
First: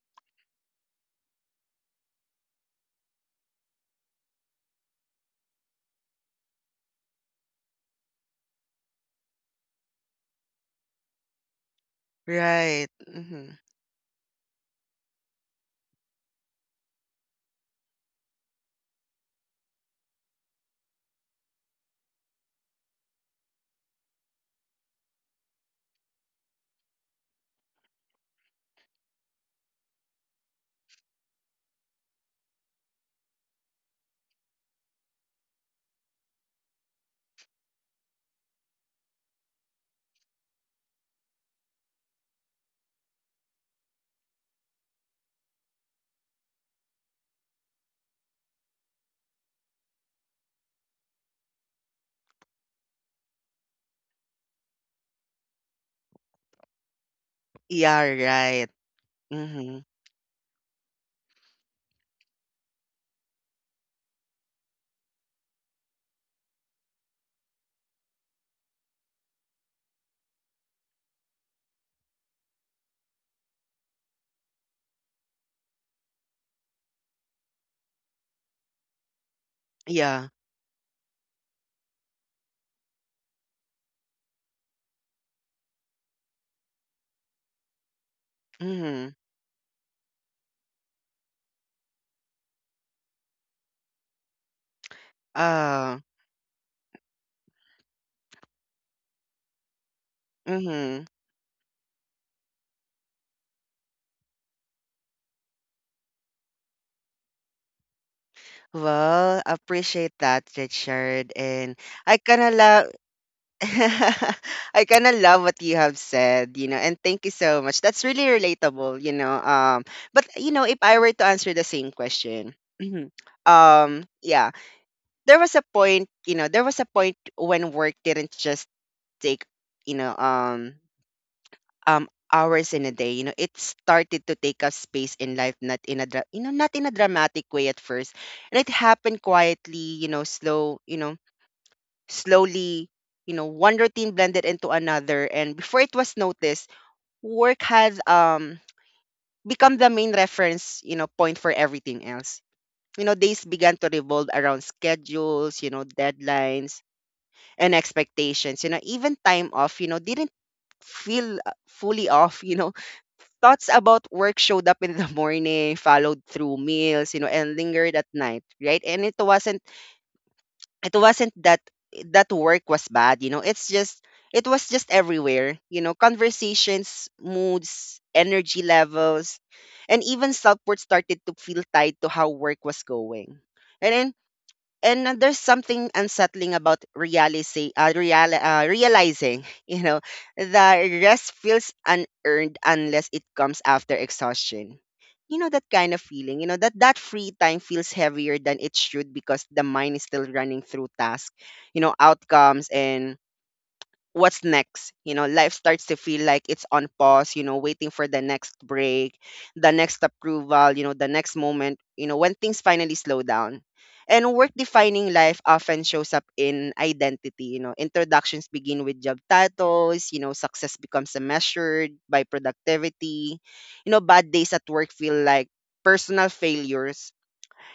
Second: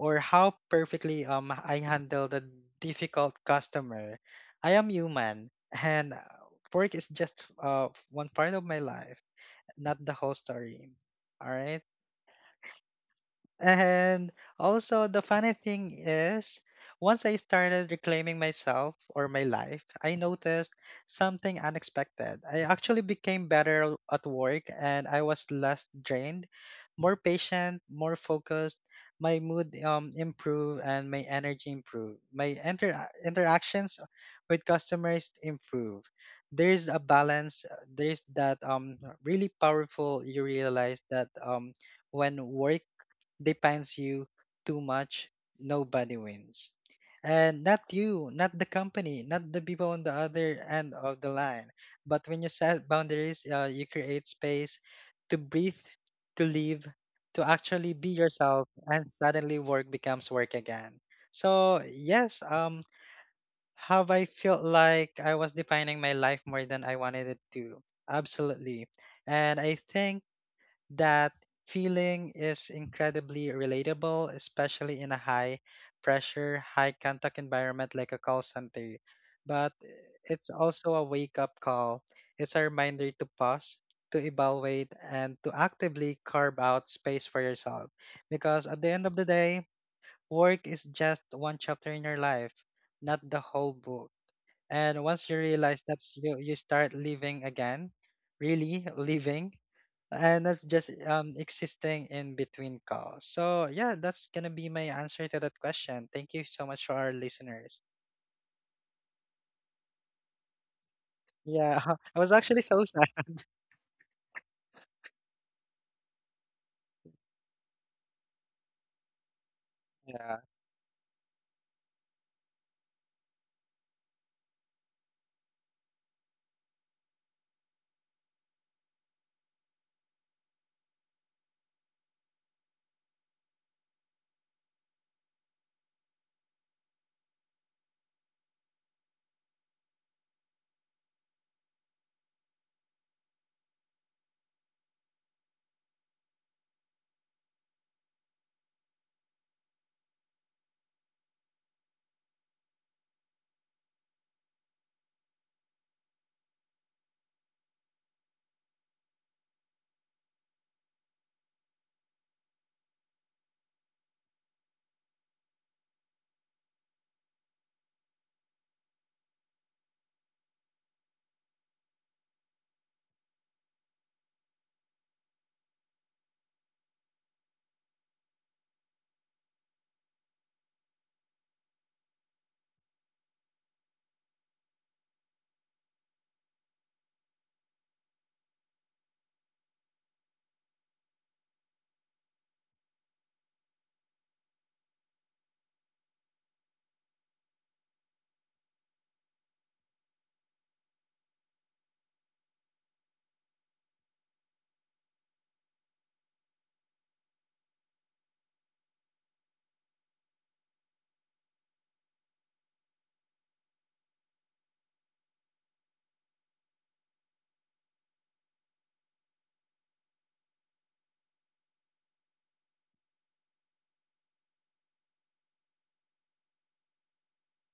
Speaker 2: or how perfectly um, I handle the difficult customer. I am human, and uh, work is just uh, one part of my life, not the whole story. All right.
Speaker 1: Right. Mm-hmm.
Speaker 2: And also, the funny thing is, once I started reclaiming myself or my life, I noticed something unexpected. I actually became better at work, and I was less drained, more patient, more focused. My mood um, improved and my energy improved. My inter- interactions with customers improved. There's a balance. There's that um, really powerful. You realize that um, when work depends you too much, nobody wins. And not you, not the company, not the people on the other end of the line. But when you set boundaries, uh, you create space to breathe, to live, to actually
Speaker 1: Yeah,
Speaker 2: be
Speaker 1: right.
Speaker 2: yourself, and suddenly
Speaker 1: Mm-hmm.
Speaker 2: work becomes work again. So yes, um, have I felt like I was defining my life more than I wanted it to? Absolutely. And I think that feeling is incredibly relatable, especially in a high pressure, high contact environment like a call center. But eh,
Speaker 1: Yeah.
Speaker 2: it's also a wake up call. It's a reminder to pause, to evaluate, and to actively carve out space for yourself. Because at the end
Speaker 1: Mm-hmm.
Speaker 2: of the day, work is just one chapter in your life, not the whole book. And once you realize
Speaker 1: Uh.
Speaker 2: that's you, you start living again, really living, and that's just
Speaker 1: Mm-hmm.
Speaker 2: um existing in between calls. So yeah, that's gonna be my answer to that question. Thank you so much for our listeners.
Speaker 1: Well, appreciate that, Richard. And
Speaker 2: Yeah,
Speaker 1: I
Speaker 2: I was
Speaker 1: kind of
Speaker 2: actually so sad.
Speaker 1: I kind of love what you have said, you know, and thank you so much. That's really relatable, you know. Um, but
Speaker 2: Yeah,
Speaker 1: you know, if I were to answer the same question, um, yeah, there was a point, you know, there was a point when work didn't just take, you know, um, um, hours in a day. You know, it started to take up space in life, not in a, dra- you know, not in a dramatic way at first, and it happened quietly, you know, slow, you know Slowly, you know, one routine blended into another, and before it was noticed, work had um, become the main reference, you know, point for everything else. You know, days began to revolve around schedules, you know, deadlines and expectations. You know, even time off, you know, didn't feel uh, fully off. You know, thoughts about work showed up in the morning, followed through meals, you know, and lingered at night, right? And it wasn't it wasn't that that work was bad, you know, it's just it was just everywhere. You know, conversations, moods, energy levels and even self-worth started to feel tied to how work was going. And then, and uh, there's something unsettling about realizing, uh, real, uh, realizing, you know, the rest feels unearned unless it comes after exhaustion. You know that kind of feeling. You know that that free time feels heavier than it should because the mind is still running through tasks, you know, outcomes and what's next. You know, life starts to feel like it's on pause, you know, waiting for the next break, the next approval, you know, the next moment, you know, when things finally slow down. And work defining life often shows up in identity. You know, introductions begin with job titles, you know, success becomes measured by productivity, you know, bad days at work feel like personal failures,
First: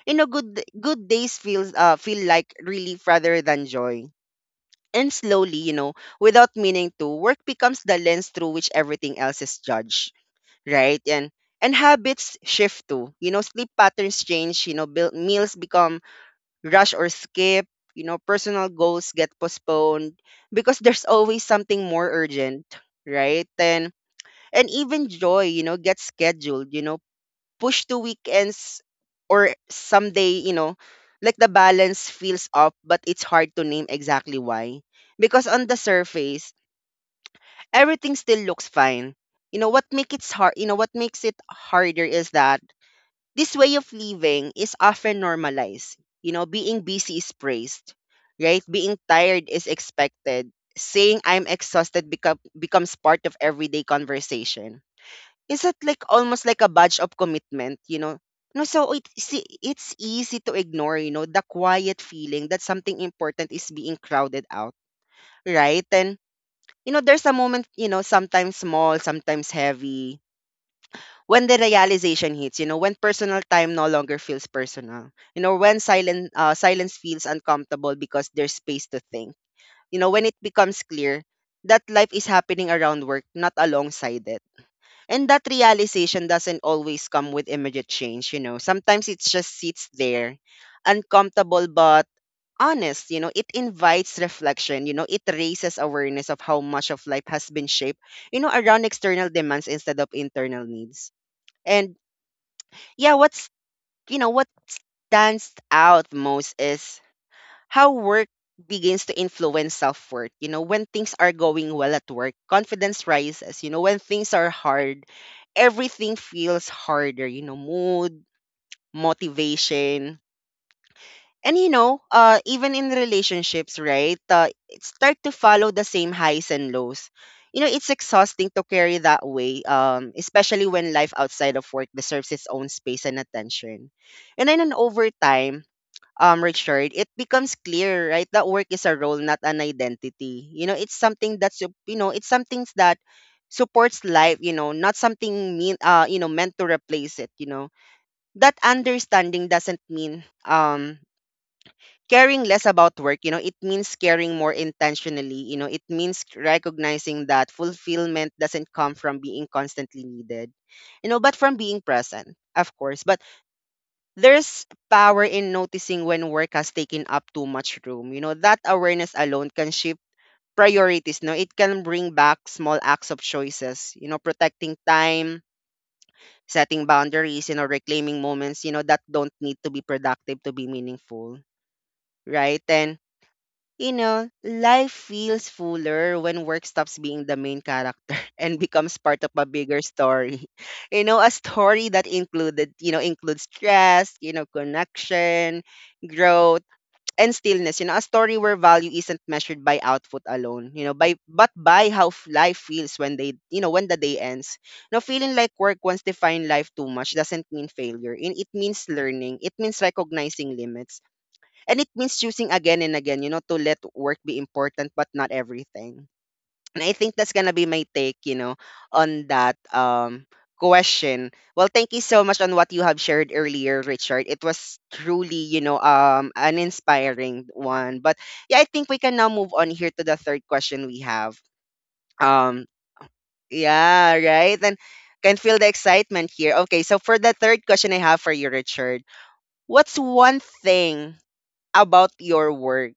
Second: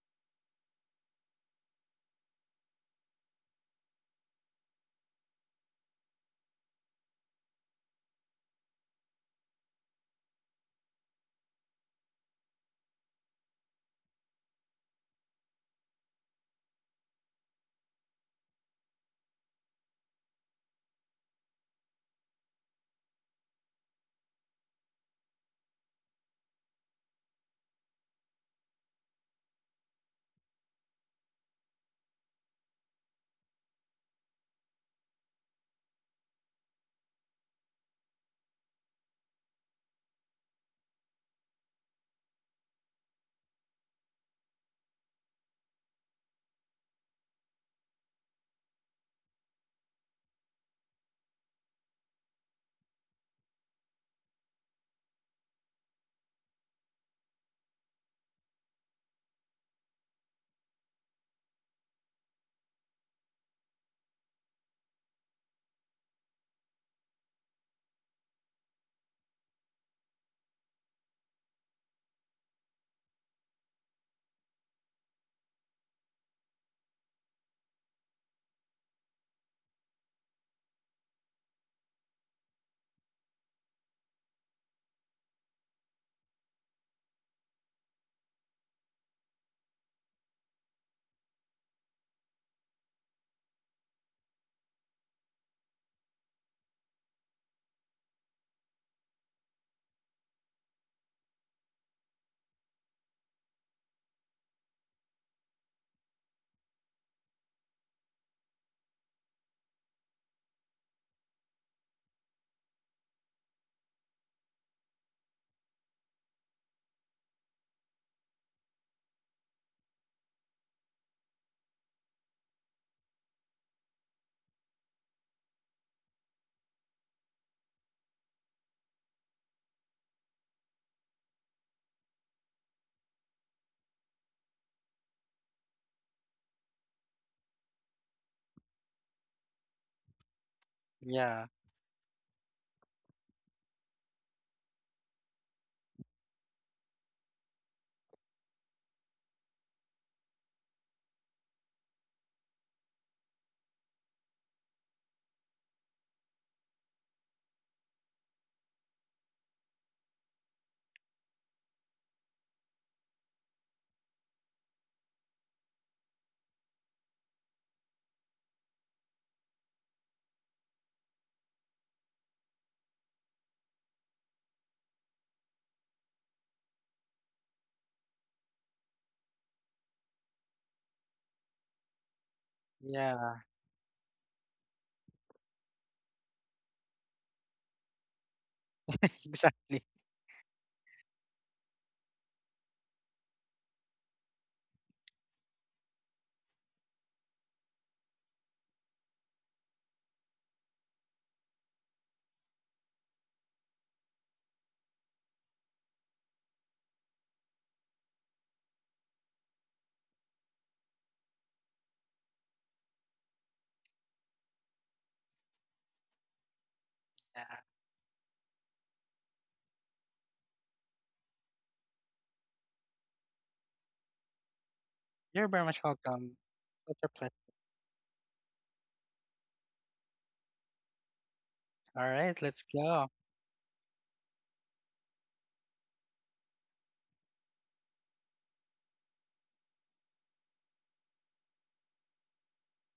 Speaker 1: you know, good good days feels uh feel like relief rather than joy. And slowly, you know, without meaning to, work becomes the lens through which everything else is judged, right? And and habits shift too. You know, sleep patterns change, you know, build, meals become rush or skip, you know, personal goals get postponed because there's always something more urgent, right? And and even joy, you know, gets scheduled, you know, push to weekends or someday, you know, like the balance feels off, but it's hard to name exactly why. Because on the surface, everything still looks fine. You know what make it hard you know what makes it harder is that this way of living is often normalized. You know, being busy is praised, right? Being tired is expected. Saying I'm exhausted become, becomes part of everyday conversation, is it like almost like a badge of commitment, you know? No, so it, see, it's easy to ignore, you know, the quiet feeling that something important is being crowded out, right? And, you know, there's a moment, you know, sometimes small, sometimes heavy, when the realization hits, you know, when personal time no longer feels personal, you know, when silent, uh, silence feels uncomfortable because there's space to think, you know, when it becomes clear that life is happening around work, not alongside it. And that realization doesn't always come with immediate change, you know. Sometimes it just sits there, uncomfortable but honest, you know. It invites reflection, you know. It raises awareness of how much of life has been shaped, you know, around external demands instead of internal needs. And yeah, what's, you know, what stands out most is how work begins to influence self-worth. You know, when things are going well at work, confidence rises. You know, when things are hard, everything feels harder, you know, mood, motivation. And you know, uh, even in relationships, right? Uh, it start to follow the same highs and lows. You know, it's exhausting to carry that way, um, especially when life outside of work deserves its own space and attention. And then, and over time, um, Richard, it becomes clear, right, that work is a role, not an identity. You know, it's something
Speaker 2: yeah,
Speaker 1: that's, sup- you know, it's something that supports life, you know, not something mean, uh, you know, meant to replace it, you know. That understanding doesn't mean, um, caring less about work, you know, it means caring more intentionally, you know, it means recognizing that fulfillment doesn't come from being constantly needed, you know, but from being present, of course. But there's power in noticing when work has taken up too much room. You know, that awareness alone can shift priorities. No, it can bring back small acts of choices, you know, protecting time, setting boundaries, you know, reclaiming moments, you know, that don't need to be productive to be meaningful. Right. And
Speaker 2: yeah,
Speaker 1: you know, life feels fuller when work stops being the main character and becomes part of a bigger
Speaker 2: exactly.
Speaker 1: story. You know, a story that included, you know, includes stress, you know, connection, growth, and stillness. You know, a story where value isn't measured by output alone, you know, by but by how f- life feels when they, you know, when the day ends. You know, feeling like work once defined life too much doesn't mean failure. It, it means learning. It means recognizing limits, and it means choosing again and again, you know, to let work be important but not everything. And I think that's
Speaker 2: Yeah.
Speaker 1: gonna be my take, you know, on that um question. Well, thank you so much on what you have shared earlier, Richard. It was
Speaker 2: You're
Speaker 1: truly, you
Speaker 2: very
Speaker 1: know,
Speaker 2: much
Speaker 1: um
Speaker 2: welcome.
Speaker 1: an
Speaker 2: Such a
Speaker 1: inspiring
Speaker 2: pleasure.
Speaker 1: one. But yeah, I think we can now move on here to the third question we have.
Speaker 2: All right, let's
Speaker 1: Um
Speaker 2: go.
Speaker 1: yeah, right. And can feel the excitement here. Okay, so for the third question I have for you, Richard, what's one thing about your work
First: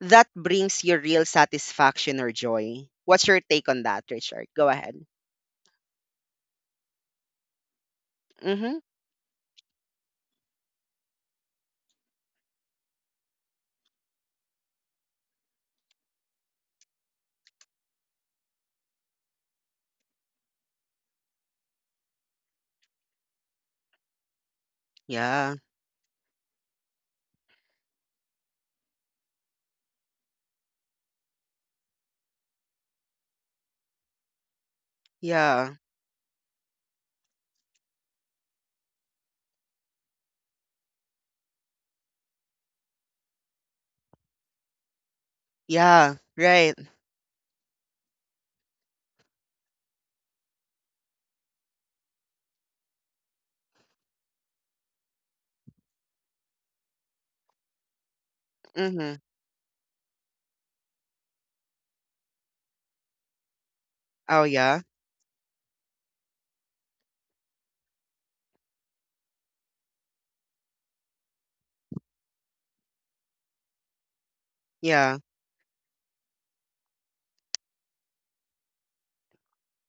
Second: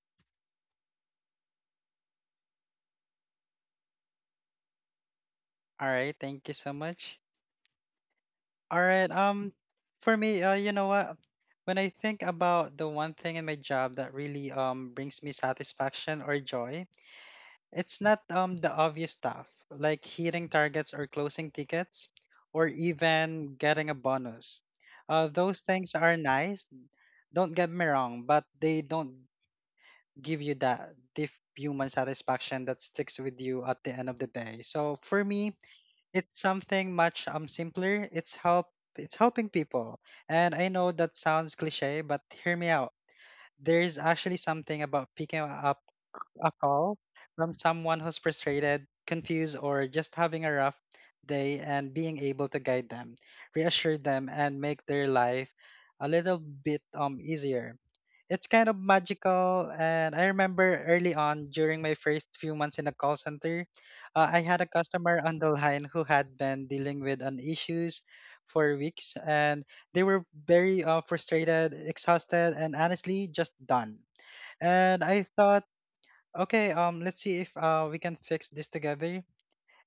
Speaker 1: that brings you real satisfaction or joy? What's your take on that, Richard? Go ahead.
Speaker 2: All right, thank you so much.
Speaker 1: Mm-hmm.
Speaker 2: All right, um, for me, uh, you know what? When I think about the one thing in my job that really um brings me satisfaction or joy, it's not um the obvious stuff like hitting targets or closing tickets or even getting a bonus. Uh,
Speaker 1: Yeah.
Speaker 2: those things are nice, don't get me wrong, but they don't give you that deep human satisfaction that sticks with you at the end of the day. So for me,
Speaker 1: Yeah.
Speaker 2: it's something much um simpler. It's help it's helping people. And I know that sounds cliche, but hear me out. There's actually something about picking up
Speaker 1: Yeah.
Speaker 2: a
Speaker 1: Right.
Speaker 2: call from someone who's frustrated, confused, or just having a rough day and being able to guide them, reassure them, and make their life a little bit um easier. It's kind of
Speaker 1: Mm-hmm.
Speaker 2: magical, and I remember early on during my first few months in a call center, uh, I
Speaker 1: Oh
Speaker 2: had a
Speaker 1: yeah.
Speaker 2: customer on the line who had been dealing with an issues for weeks, and they were very uh, frustrated, exhausted, and honestly just done. And
Speaker 1: Yeah.
Speaker 2: I thought, okay, um, let's see if uh, we can fix this together.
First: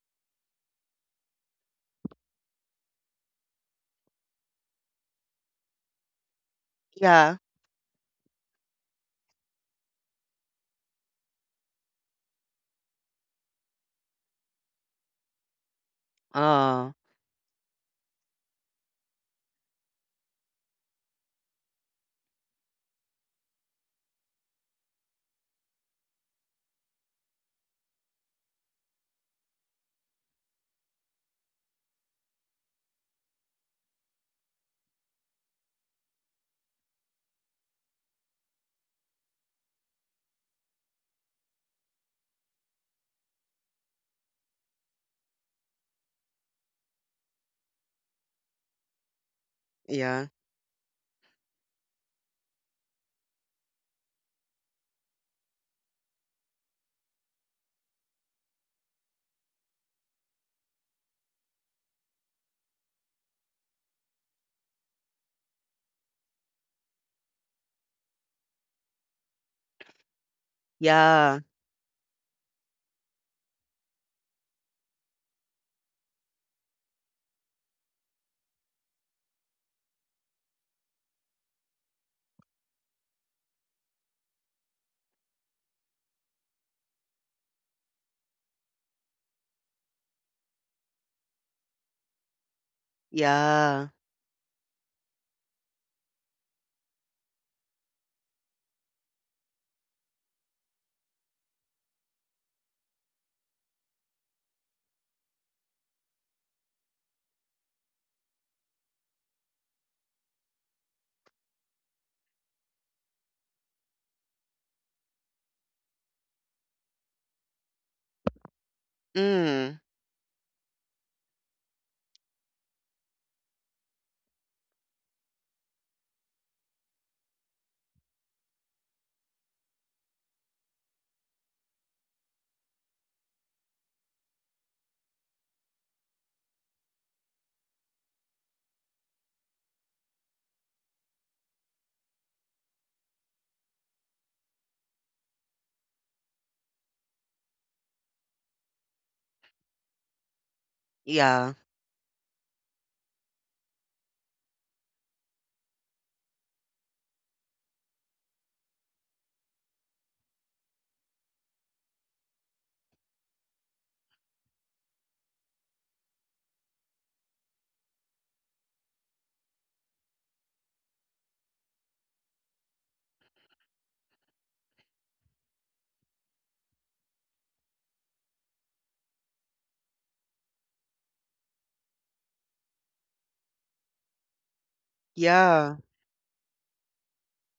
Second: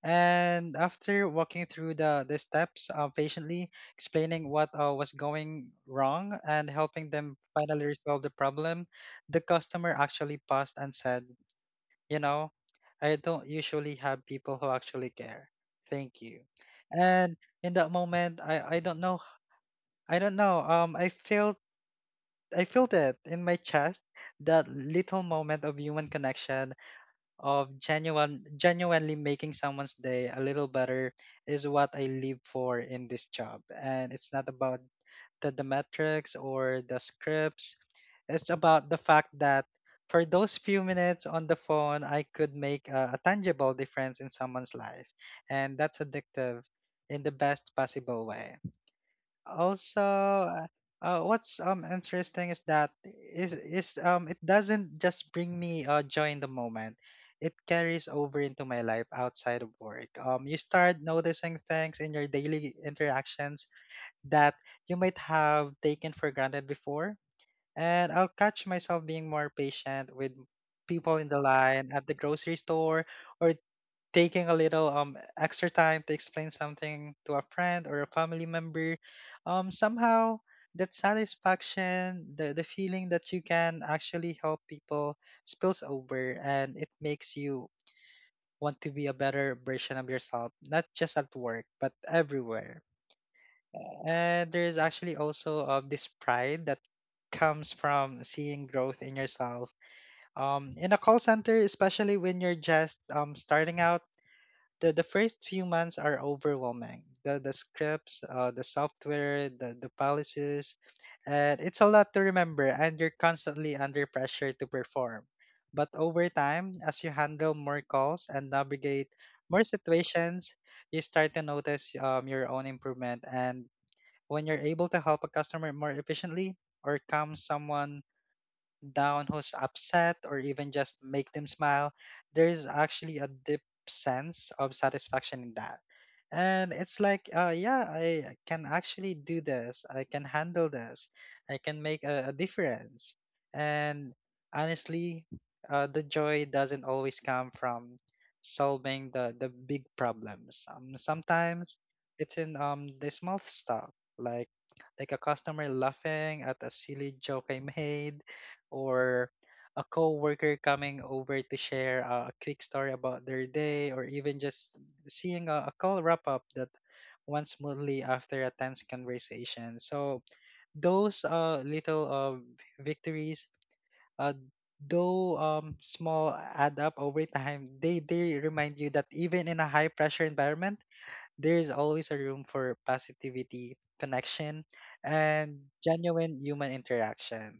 Speaker 2: And after walking through the, the steps uh, patiently, explaining what uh, was going wrong and helping them
Speaker 1: Yeah.
Speaker 2: finally resolve the problem, the customer actually paused and said, "You know, I don't usually have people who actually care. Thank you."
Speaker 1: Oh.
Speaker 2: And in that moment, I, I don't know, I don't know. Um, I felt I felt it in my chest, that little moment of human connection of genuine genuinely making someone's day a little better is what I live for in this job. And it's not about the, the metrics or the scripts. It's about the fact that for those few minutes on the phone, I could make a, a tangible difference in someone's life. And that's addictive in the best possible way also.
Speaker 1: Yeah.
Speaker 2: uh, uh, what's um interesting is that is is um it doesn't just bring me uh joy in the moment. It carries over into my life outside of work. Um you start noticing things in your daily interactions that you might have taken for granted before, and I'll catch myself being more patient with people in the
Speaker 1: Yeah.
Speaker 2: line at the grocery store or taking a little um extra time to explain something to a friend or a family member. Um somehow that satisfaction, the, the feeling that you can actually help people, spills over and it makes you want to be a better version of yourself, not just at work but everywhere.
Speaker 1: Yeah.
Speaker 2: And there is actually also uh, this pride that comes from seeing growth in yourself, um, in a call center, especially when you're just um, starting out. The the first few months are overwhelming. The the scripts, uh, the software, the the policies, and it's a lot to remember. And you're constantly under pressure to perform. But over time, as you handle more calls and navigate more
Speaker 1: Mm.
Speaker 2: situations, you start to notice um, your own improvement. And when you're able to help a customer more efficiently or calm someone down, who's upset, or even just make them smile, there is actually a deep sense of satisfaction in that. And it's like, uh, yeah, I can actually do this. I can handle this. I can make a, a difference. And honestly, uh, the joy doesn't always come from solving the, the big problems. Um,
Speaker 1: Yeah.
Speaker 2: sometimes it's in um, the small stuff, like like a customer laughing at a silly joke I made, or a coworker coming over to share a quick story about their day, or even just seeing a, a call wrap up that went smoothly after a tense conversation. So those uh, little uh, victories, uh, though um, small, add up over time. They they remind you that even in a high pressure environment there is always a room for positivity, connection, and
Speaker 1: Yeah.
Speaker 2: genuine human interaction.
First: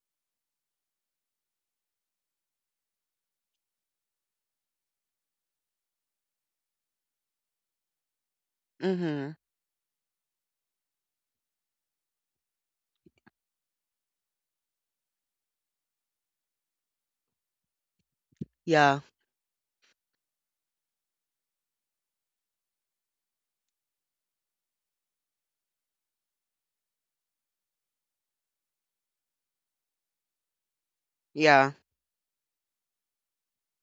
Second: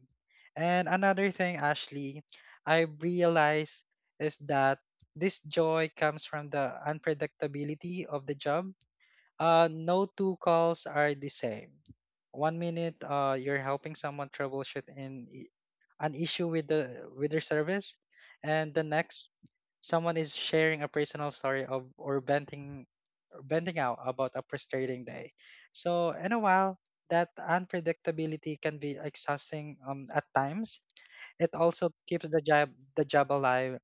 Speaker 2: And another thing, Ashley, I realized is that this joy comes from the unpredictability of the job.
Speaker 1: Mm-hmm.
Speaker 2: Uh, no two calls are the same. One minute, uh, you're helping someone troubleshoot in i- an issue with the with their service, and the
Speaker 1: Yeah.
Speaker 2: next someone is sharing a personal story of or venting or venting out about a frustrating day. So in a while, that unpredictability can be exhausting um, at times. It
Speaker 1: Yeah.
Speaker 2: also keeps the job the job alive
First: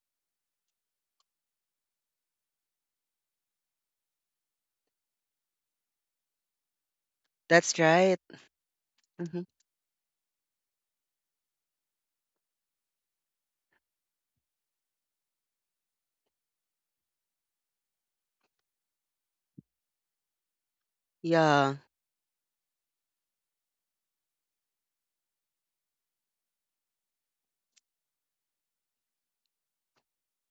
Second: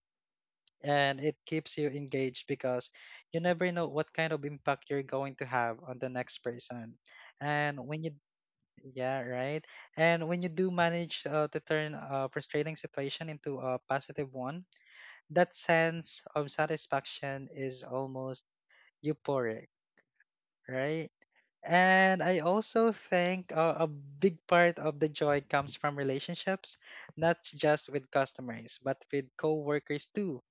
Speaker 2: and it keeps you engaged because you never know what kind of impact you're going to have on the next person.
Speaker 1: That's
Speaker 2: And when you
Speaker 1: right.
Speaker 2: yeah
Speaker 1: Mm-hmm.
Speaker 2: right and when you do manage uh, to turn a frustrating situation into a positive one, that sense of satisfaction is almost euphoric, right?
Speaker 1: Yeah.
Speaker 2: And I also think uh, a big part of the joy comes from relationships, not just with customers, but with co-workers too.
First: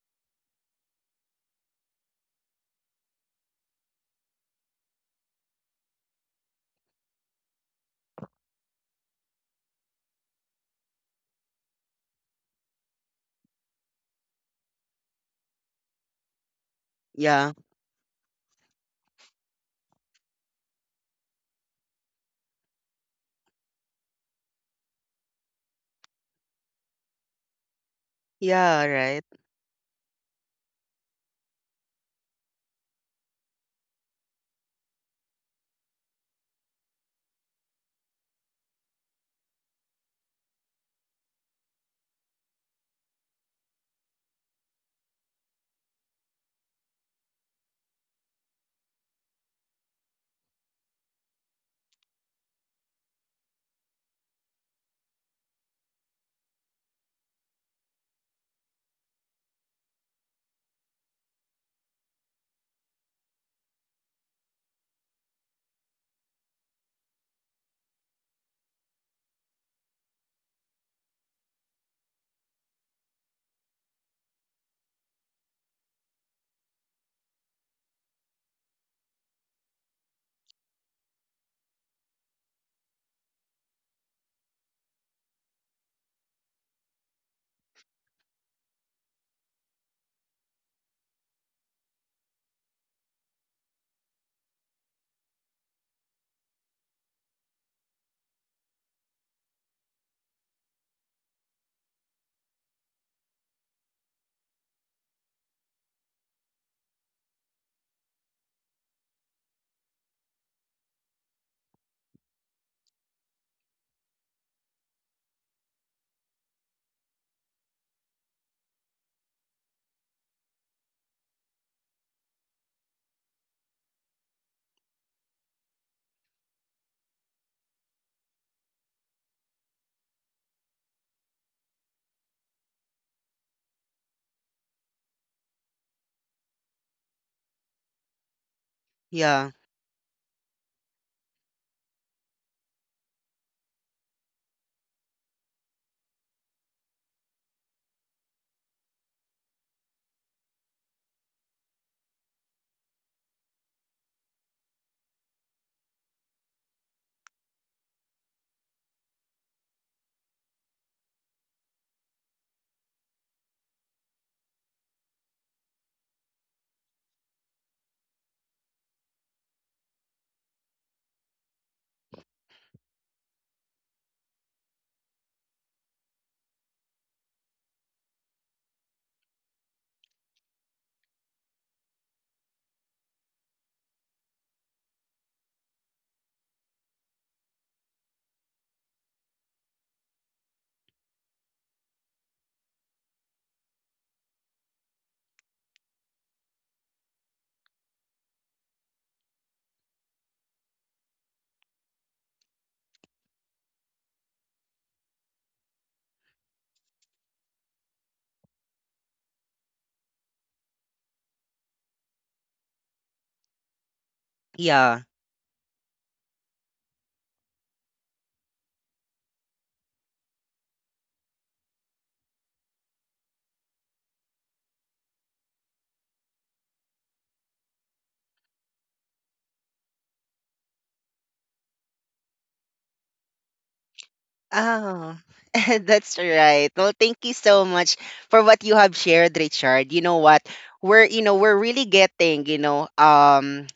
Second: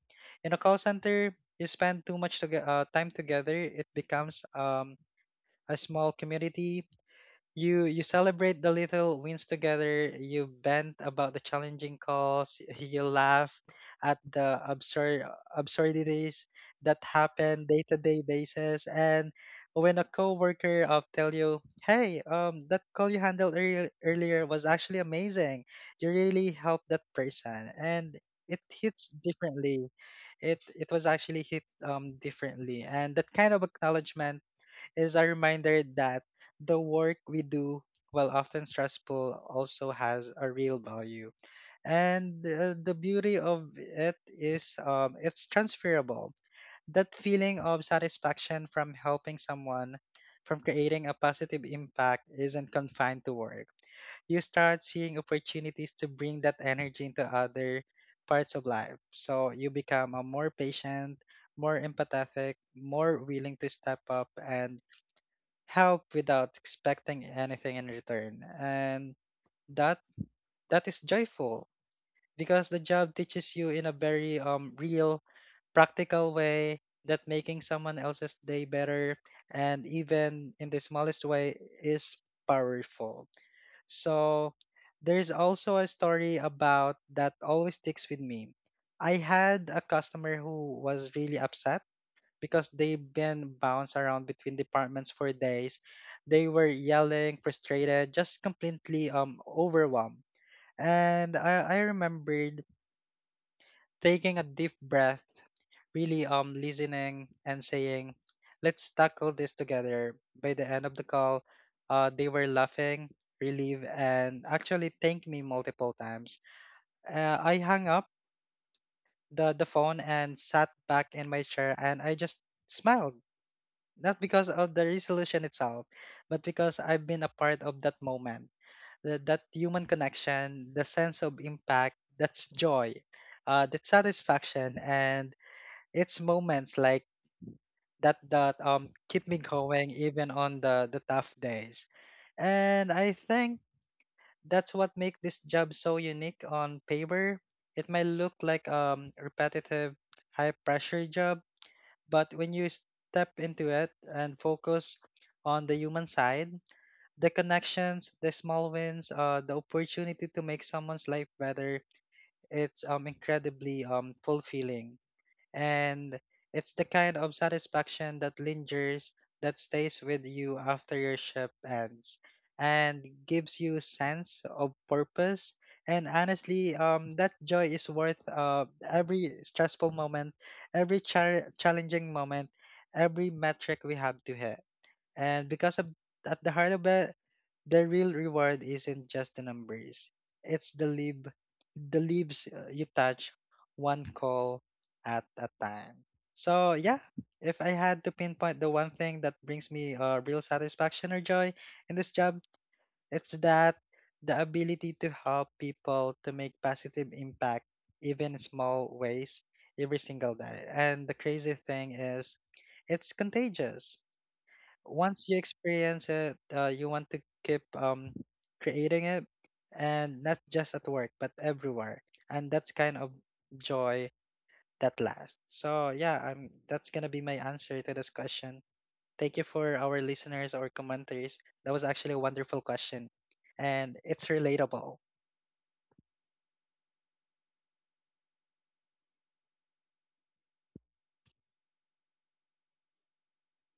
Speaker 2: In a call center, you spend too much toge- uh, time together. It becomes um, a small community. You you celebrate the little wins together. You bent about the challenging calls. You laugh at the absurd absurdities that
Speaker 1: Yeah.
Speaker 2: happen day to day basis. And when a coworker uh, tell you, "Hey, um, that call you handled earlier earlier was actually amazing. You really helped that person," and it
Speaker 1: Yeah.
Speaker 2: hits
Speaker 1: Right.
Speaker 2: differently. It it was actually hit um differently, and that kind of acknowledgement is a reminder that the work we do, while often stressful, also has a real value. And uh, the beauty of it is, um, it's transferable. That feeling of satisfaction from helping someone, from creating a positive impact, isn't confined to work. You start seeing opportunities to bring that energy into other parts of life. So you become a more patient, more empathetic, more willing to step up and help without expecting anything in return. And that that is joyful because the job teaches you in a very um real practical way that making someone else's day better, and even in the smallest way, is powerful. So there's also a story about that always sticks with me. I had a customer who was really upset because they've been bounced around between departments for days. They were yelling, frustrated, just completely um overwhelmed. And I, I remembered taking a deep breath, really um listening and saying, "Let's tackle this together." By the end of the call, uh, they were laughing, relieved, and actually thanked me multiple times. Uh, I hung up the the phone and sat back in my chair, and I just smiled, not because of the resolution itself, but because I've been a part of that moment, that, that human connection, the sense of impact. That's joy, uh, that satisfaction, and it's moments like that that um keep me
Speaker 1: Yeah.
Speaker 2: going even on the the tough days. And I think that's what makes this job so unique. On paper, it might look like um repetitive, high pressure job, but when you step into it and focus on the human side, the connections, the small wins, uh, the opportunity to make someone's life better, it's um incredibly um fulfilling. And it's the kind of satisfaction that lingers, that stays with you after your shift ends, and gives you sense of purpose. And honestly, um, that joy is worth uh, every stressful moment, every char- challenging moment, every metric we have to hit. And because of, at the heart of it, the real reward isn't just the numbers. It's the leave, the leaves uh, you touch, one call at a time. So yeah, if I had to pinpoint the one thing that brings me uh, real satisfaction or joy in this job, it's that the ability to help people to make positive impact, even in small ways, every single day. And the crazy thing is, it's contagious.
Speaker 1: Yeah.
Speaker 2: Once you experience it, uh, you want to keep um, creating it, and not just at work, but everywhere. And that's kind of joy that lasts. So yeah, I'm that's gonna be my answer to this question. Thank you for our listeners or commenters. That was actually a wonderful question, and it's relatable.
Speaker 1: Oh, that's right. Well, thank you so much for what you have shared, Richard. You know what? We're, you know, we're really getting, you know, um,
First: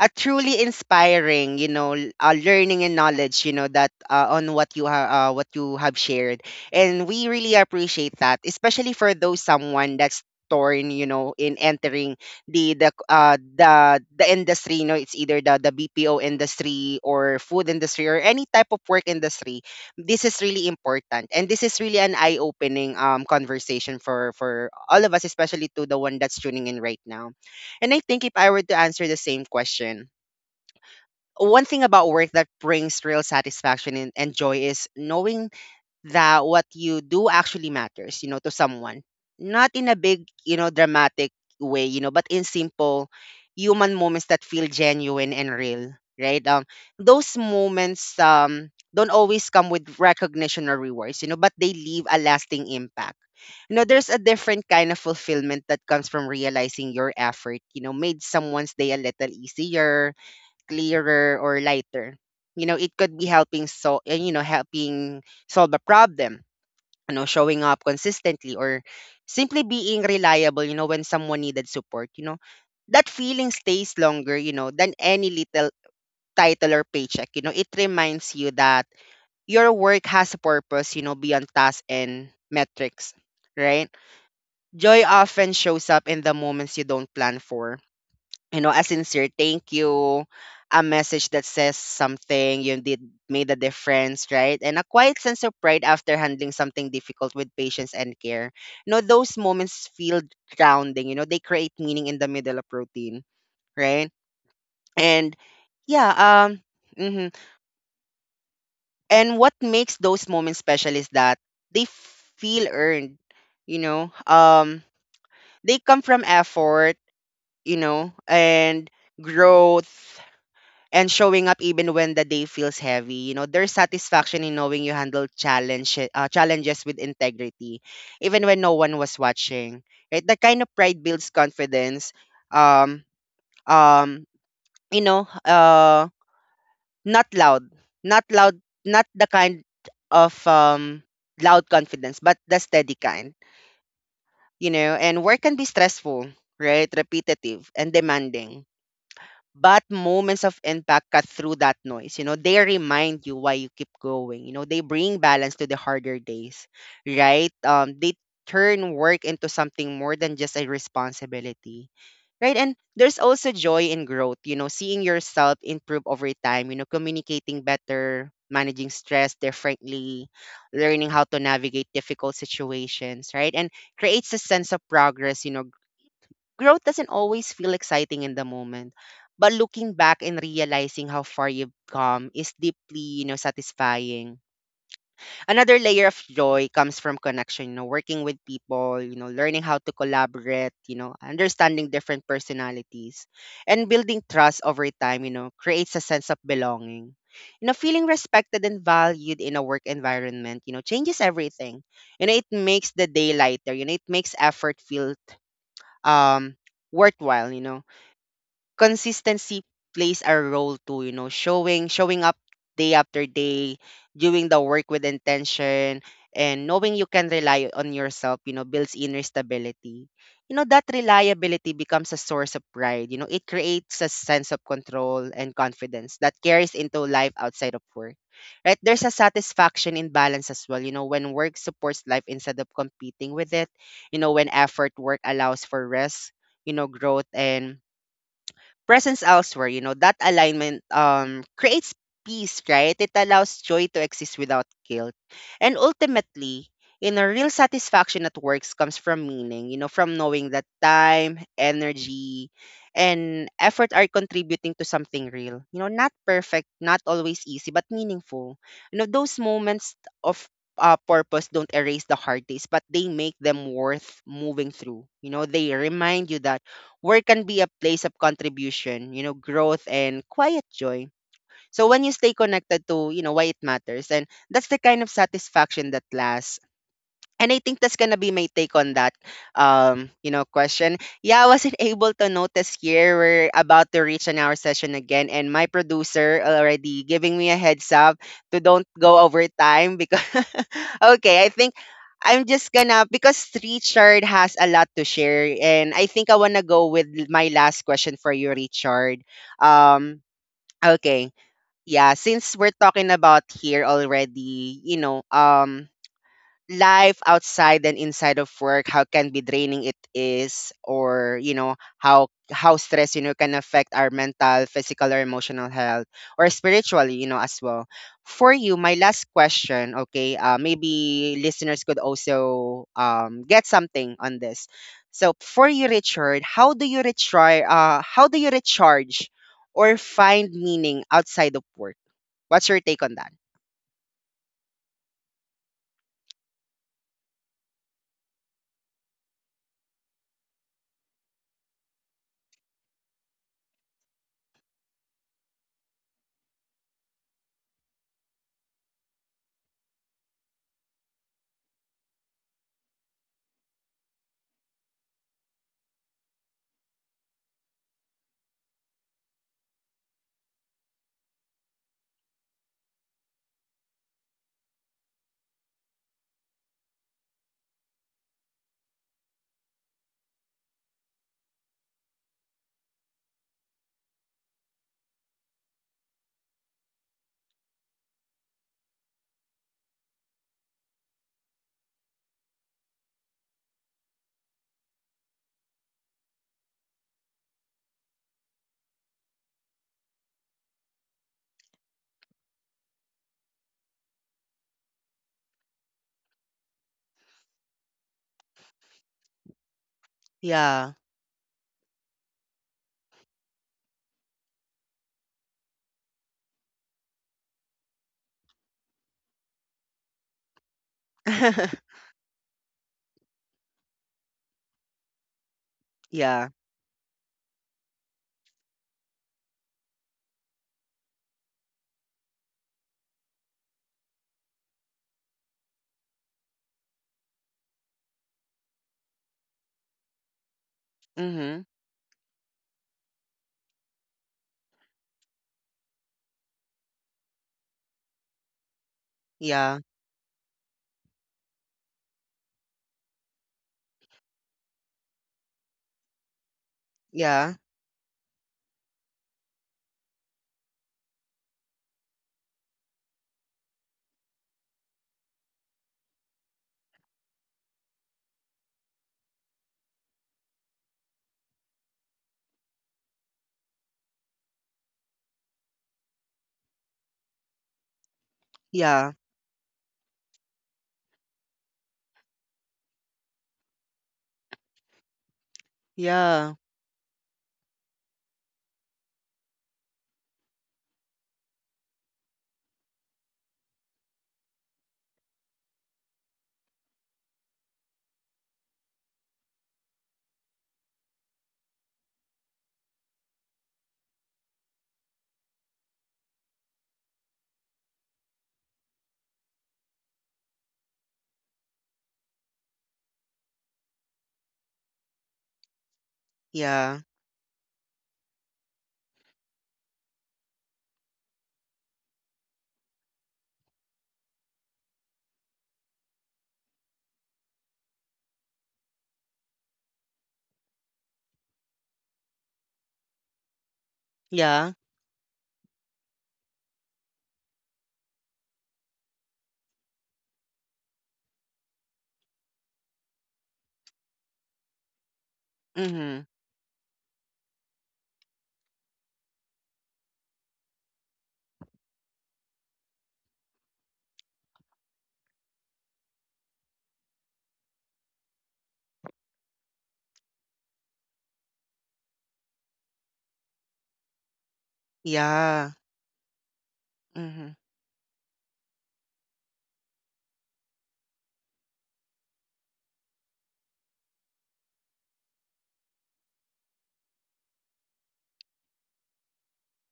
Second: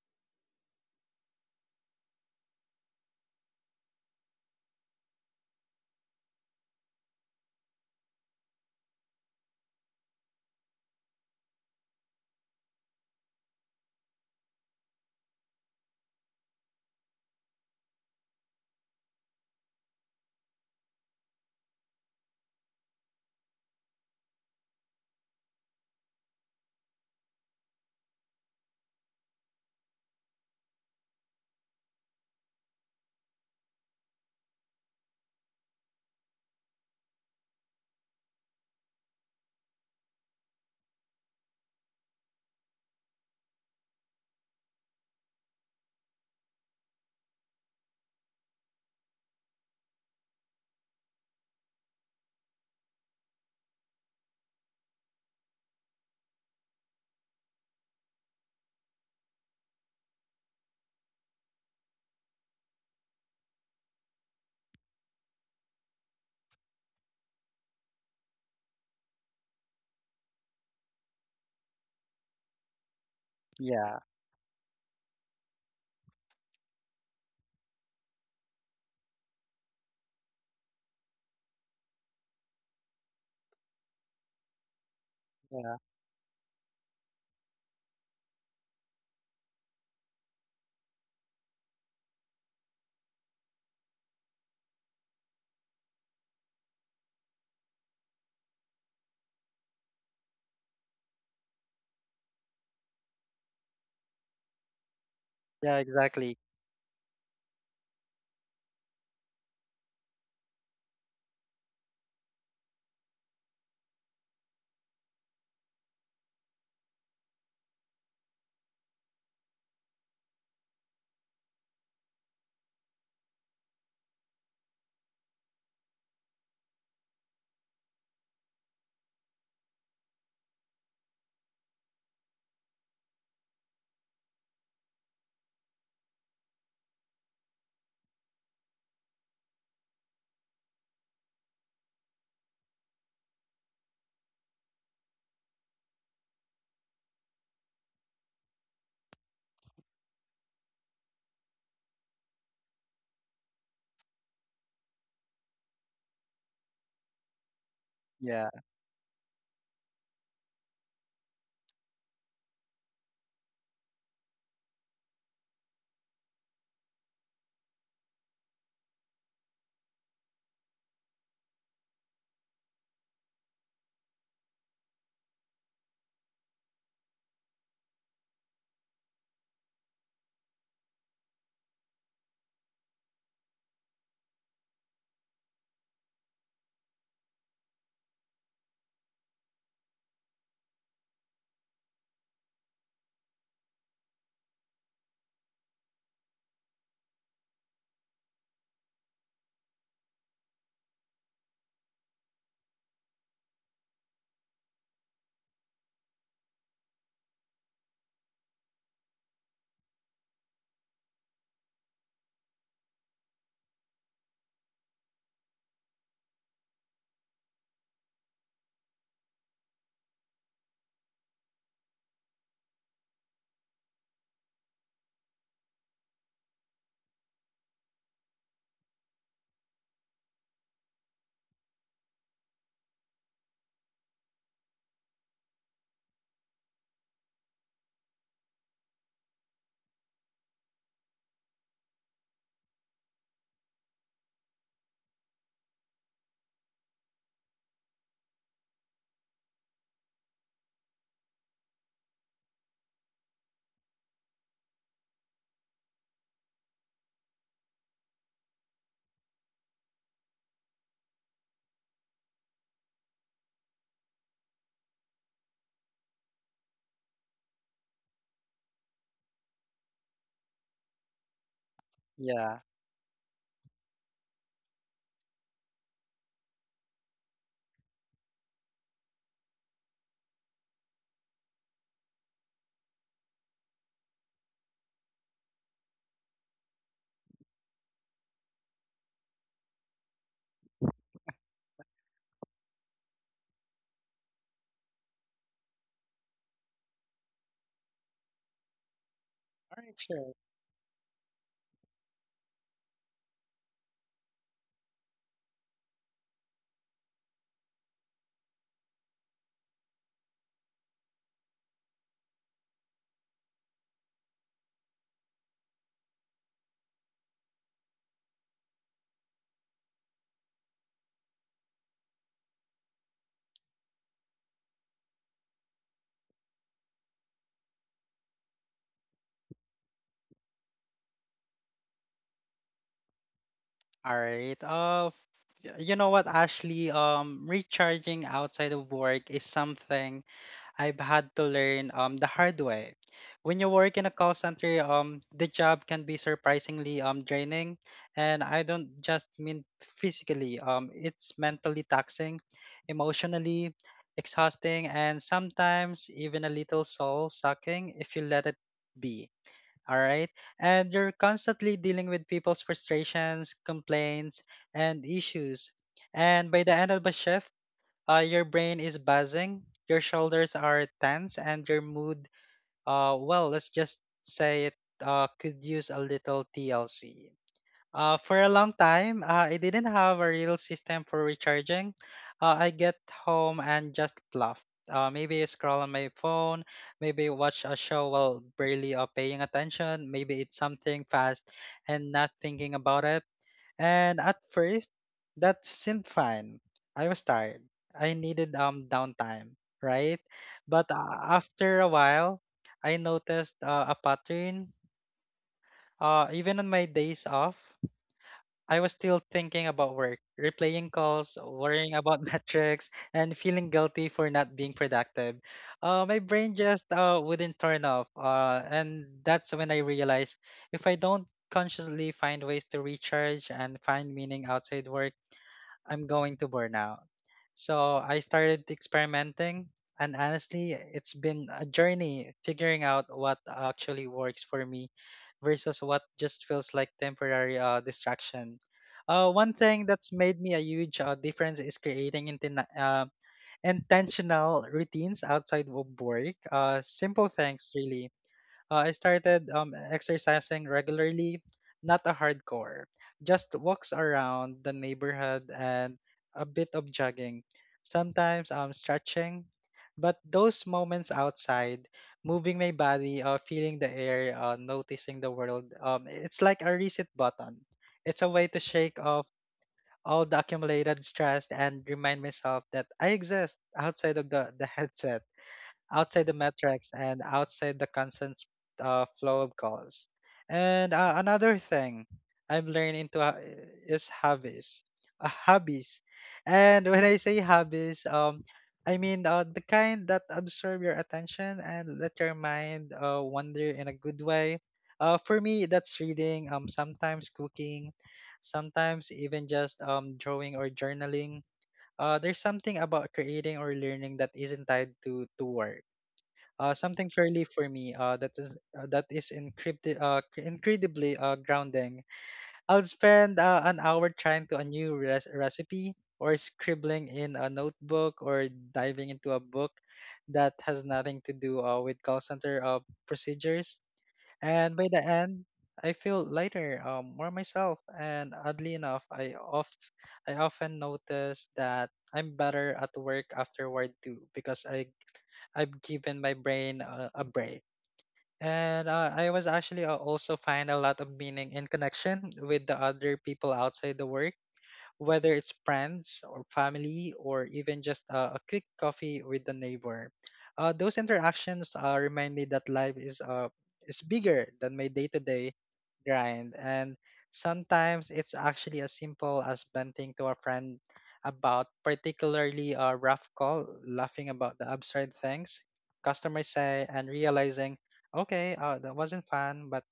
Speaker 1: a truly inspiring, you know, l- uh, learning and knowledge, you know, that uh, on what you ha- uh, what you have shared, and we really appreciate that, especially for those someone that's torn, you know, in entering the the uh the the industry. You know, it's either the the B P O industry or food industry or any type of work industry. This is really important, and this is really an eye-opening um conversation for for all of us, especially to the one that's tuning in right now. And I think if I were to answer the same question, one thing about work that brings real satisfaction and, and joy is knowing that what you do actually matters, you know, to someone. Not in a big, you know, dramatic way, you know, but in simple human moments that feel genuine and real, right? Um, those moments um don't always come with recognition or rewards, you know, but they leave a lasting impact. You know, there's a different kind of fulfillment that comes from realizing your effort, you know, made someone's day a little easier, clearer or lighter. You know, it could be helping so uh, you know, helping solve a problem, you know, showing up consistently or simply being reliable, you know, when someone needed support, you know. That feeling stays
Speaker 2: Yeah,
Speaker 1: longer, you know, than any little title or paycheck. You know, it reminds you that your work has a purpose, you know, beyond tasks and metrics, right? Joy often
Speaker 2: yeah,
Speaker 1: shows up in the moments you don't plan for you know, a sincere thank you, a message that says something you did made a difference, right? And a quiet sense of pride after handling something difficult with patience and care. You know, those moments feel grounding, you know, they create meaning in the middle of routine, right? And
Speaker 2: yeah,
Speaker 1: yeah,
Speaker 2: exactly.
Speaker 1: um mhm. And what makes those moments special is that they feel earned, you know. Um They come from effort, you know, and growth and showing up even when the day feels heavy. You know, there's satisfaction in knowing you handled challenge, uh, challenges with integrity, even when no one was watching. Right? That kind of pride builds confidence. Um, um, you know, uh, Not loud, not loud, not the kind of um, loud confidence, but the steady kind. You know, and work can be stressful, right? Repetitive and demanding but moments of impact cut through that noise. You know, they remind you why you keep going. You know, they bring balance to the harder days, right? Um, they
Speaker 2: Yeah,
Speaker 1: turn work into something more than just a responsibility. Right. And there's also joy in growth, you know, seeing yourself improve over time, you know, communicating better, managing stress differently, learning how to navigate difficult situations, right? And creates a sense of progress, you know, growth doesn't always feel exciting in the moment but looking back and realizing how far you've come is deeply you know satisfying another layer of joy comes from connection you know working with people you know learning how to collaborate you know understanding different personalities and building trust over time you know creates a sense of belonging you know feeling respected and valued in a work environment you know changes everything you know it makes the day lighter you know it makes effort feel um worthwhile you know consistency plays a role too you know showing showing up day after day doing the work with intention and knowing you can rely on yourself you know builds inner stability you know that reliability becomes a source of pride you know it creates a sense of control and confidence that carries into life outside of work right there's a satisfaction in balance as well you know when work supports life instead of competing with it you know when effort work allows for rest you know growth and presence elsewhere, you know, that alignment um creates peace, right? It allows joy to exist without guilt. And ultimately, you know, real satisfaction at works comes from meaning, you know, from knowing that time, energy, and effort are contributing to something real. You know, not perfect, not always easy, but meaningful. You know, those moments of uh, purpose don't erase the hard days, but they make them worth moving through. You know, they remind you that work can be a place of contribution, you know, growth and quiet joy. So when you stay
Speaker 2: yeah.
Speaker 1: connected to, you know, why it matters, and that's the kind of satisfaction that lasts. And I think that's gonna be my take on that, um, you know, question. Yeah, I wasn't able to notice here. We're about to reach an hour session again, and my producer already giving me a heads up to don't go over time because. Okay, I think I'm just gonna because Richard has a lot to share, and I think I wanna go with my last question for you, Richard.
Speaker 2: All right,
Speaker 1: Um,
Speaker 2: sure.
Speaker 1: okay, yeah, since we're talking about here already, you know, um life outside and inside of work how can be draining it is or you know how how stress you know can affect our mental physical or emotional health or spiritually you know as well for you my last question okay uh, maybe listeners could also um, get something on this so for you richard how do you recharge uh, how do you recharge or find meaning outside of work what's your take on that
Speaker 2: All right. Uh, f- you know what, Ashley? Um, recharging outside of work is something I've had to learn um the hard way. When you work in a call center, um, the job can be surprisingly um draining, and I don't just mean physically. Um, it's mentally taxing, emotionally exhausting, and sometimes even a little soul sucking if you let it be. All right. And you're constantly dealing with people's frustrations, complaints, and issues. And by the end of the shift, uh, your brain is buzzing, your shoulders are tense, and your mood, uh, well, let's just say it uh, could use a little T L C. Uh, for a long time, uh, I didn't have a real system for recharging. Uh, I get home and just bluff. Uh, maybe I scroll on my phone, maybe watch a show while barely uh, paying attention, maybe it's something fast and not thinking about it. And at first, that seemed fine. I was tired. I needed um downtime, right? But
Speaker 1: yeah
Speaker 2: uh, after a while, I noticed uh, a pattern. Uh, even on my days off, I was still thinking about work, replaying calls, worrying about metrics, and feeling guilty for not being productive. Uh, my
Speaker 1: yeah
Speaker 2: brain just uh, wouldn't turn off. Uh, and that's when I realized, if I don't consciously find ways to recharge and find meaning outside work, I'm going to burn out. So I started experimenting, and honestly, it's been
Speaker 1: mm-hmm.
Speaker 2: a journey figuring out what actually works for me versus what just feels like temporary uh, distraction. Uh, one
Speaker 1: Yeah,
Speaker 2: thing that's made me a huge uh, difference is creating inten- uh, intentional routines outside of work. Uh, simple
Speaker 1: yeah,
Speaker 2: things, really. uh, I started um, exercising regularly, not a hardcore, just walks around the neighborhood and a bit of jogging. Sometimes I'm stretching, but those moments outside, moving my body, uh, feeling the air, uh, noticing the world, um, it's like a reset button. It's a way to shake
Speaker 1: yeah,
Speaker 2: off all the accumulated stress and remind myself that I exist outside of the, the headset, outside the
Speaker 1: yeah,
Speaker 2: metrics, and outside the constant uh, flow of calls. And uh, another thing I've learned into uh, is hobbies, uh, hobbies. And when I say hobbies, um, I mean uh, the kind that absorb your attention and let your mind uh, wander in a good way. Uh, for me, that's reading, um, sometimes cooking, sometimes even just um, drawing or journaling. Uh, there's something about creating or learning that isn't tied to to work, uh,
Speaker 1: yeah,
Speaker 2: something fairly for me uh, that is uh, that is encrypted uh, cr- incredibly uh, grounding. I'll spend uh, an hour trying to a new res- recipe or scribbling in a notebook or diving into a book that has nothing to do uh, with call center uh, procedures.
Speaker 1: yeah,
Speaker 2: And by the end, I feel lighter, um, more myself. And oddly enough, I off I often notice that I'm better at work afterward too, because I I've given
Speaker 1: mhm,
Speaker 2: my brain a, a break. And uh, I was actually uh, also find a lot of meaning in connection with the other people outside the work, whether it's friends or family or even just a, a quick coffee with the neighbor. Uh, those interactions uh, remind me that life is uh, is bigger than my day to day
Speaker 1: yeah,
Speaker 2: grind, and
Speaker 1: mhm,
Speaker 2: sometimes it's actually as simple as venting to a friend about particularly a rough call, laughing about the absurd things customers say, and realizing, okay, uh, that wasn't fun, but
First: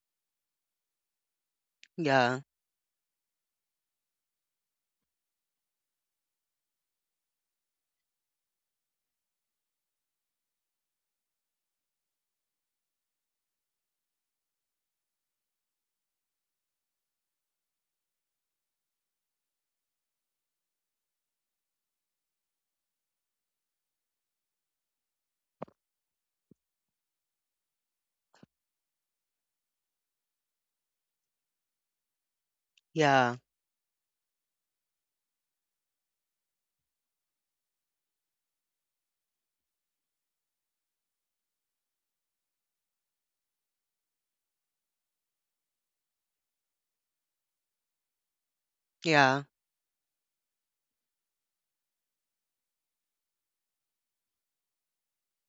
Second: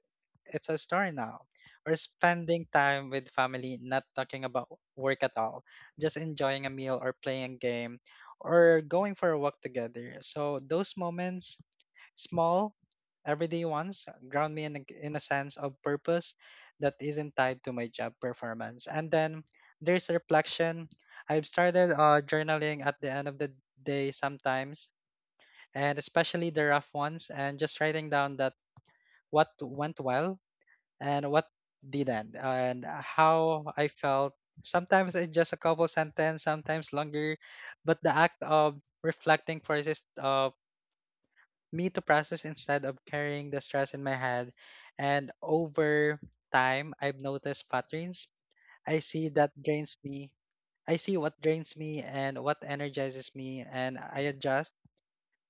Speaker 2: it's a story now. Or
Speaker 1: yeah,
Speaker 2: spending time with family, not talking about work at all, just enjoying a meal or playing a game or going for a walk together. So those moments, small, everyday ones, ground me in a, in a sense of purpose that isn't tied to my job performance. And then there's reflection. I've started uh, journaling at the end of the day sometimes, and especially the rough ones, and just writing down that what went well and what didn't and
Speaker 1: yeah,
Speaker 2: how I felt. Sometimes it's just a couple sentence, sometimes longer, but the act of reflecting forces uh, me to process instead of carrying the stress in my head. And over time, I've noticed patterns. I see
Speaker 1: yeah,
Speaker 2: that drains me. I see what drains me and what energizes me, and I adjust.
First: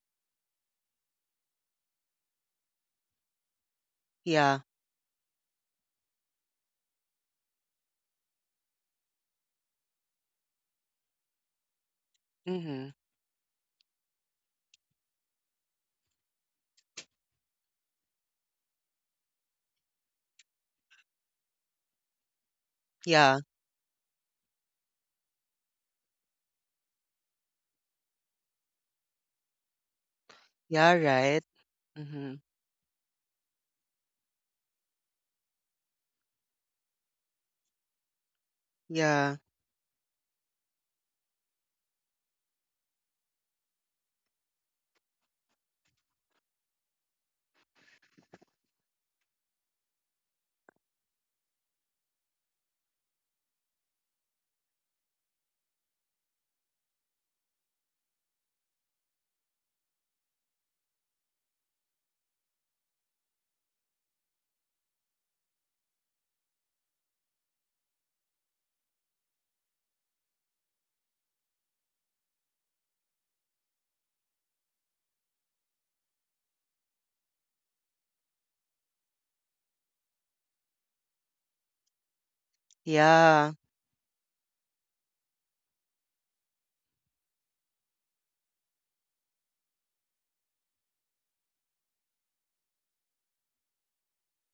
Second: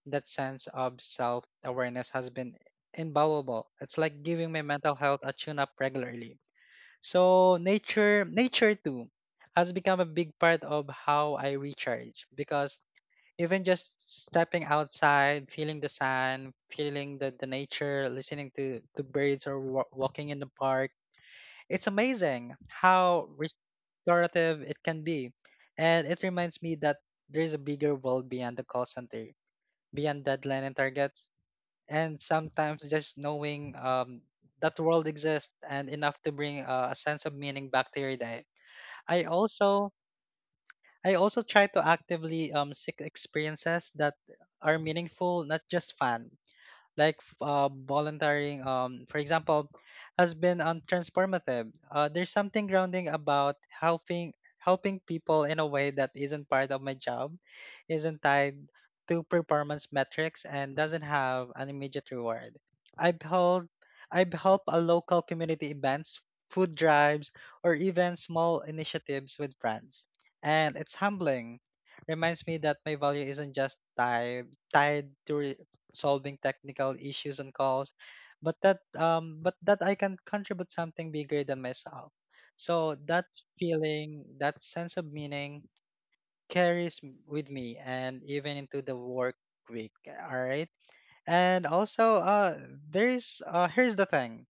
Speaker 2: That sense of self awareness has been invaluable. It's like giving
Speaker 1: yeah,
Speaker 2: my mental health a tune up regularly. So nature, nature too, has become a big part of how I recharge, because
Speaker 1: mhm,
Speaker 2: even just stepping outside, feeling the sun, feeling the, the nature, listening to to birds or wa- walking in the park, it's amazing how
Speaker 1: yeah,
Speaker 2: restorative it can be, and it reminds me that there is a bigger world beyond the call center, beyond deadline and
Speaker 1: yeah,
Speaker 2: targets,
Speaker 1: right,
Speaker 2: and
Speaker 1: mhm,
Speaker 2: sometimes just knowing um, that world exists and enough to bring uh, a sense of meaning back to your day. I
Speaker 1: yeah,
Speaker 2: also I also try to actively um, seek experiences that are meaningful, not just fun, like f- uh, volunteering, um, for example, has been um, transformative. Uh, there's something grounding about helping helping people in a way that isn't part of my job, isn't tied to performance metrics, and doesn't have an immediate reward. I've helped I've helped a local community events, food drives, or even small initiatives with friends, and it's humbling, reminds me that my value isn't just tied tied to re- solving technical issues and calls, but that um but that I can contribute something bigger than myself. So that
Speaker 1: yeah,
Speaker 2: feeling, that sense of meaning carries m- with me and even into the work week. All right. And also uh there's uh here's the thing.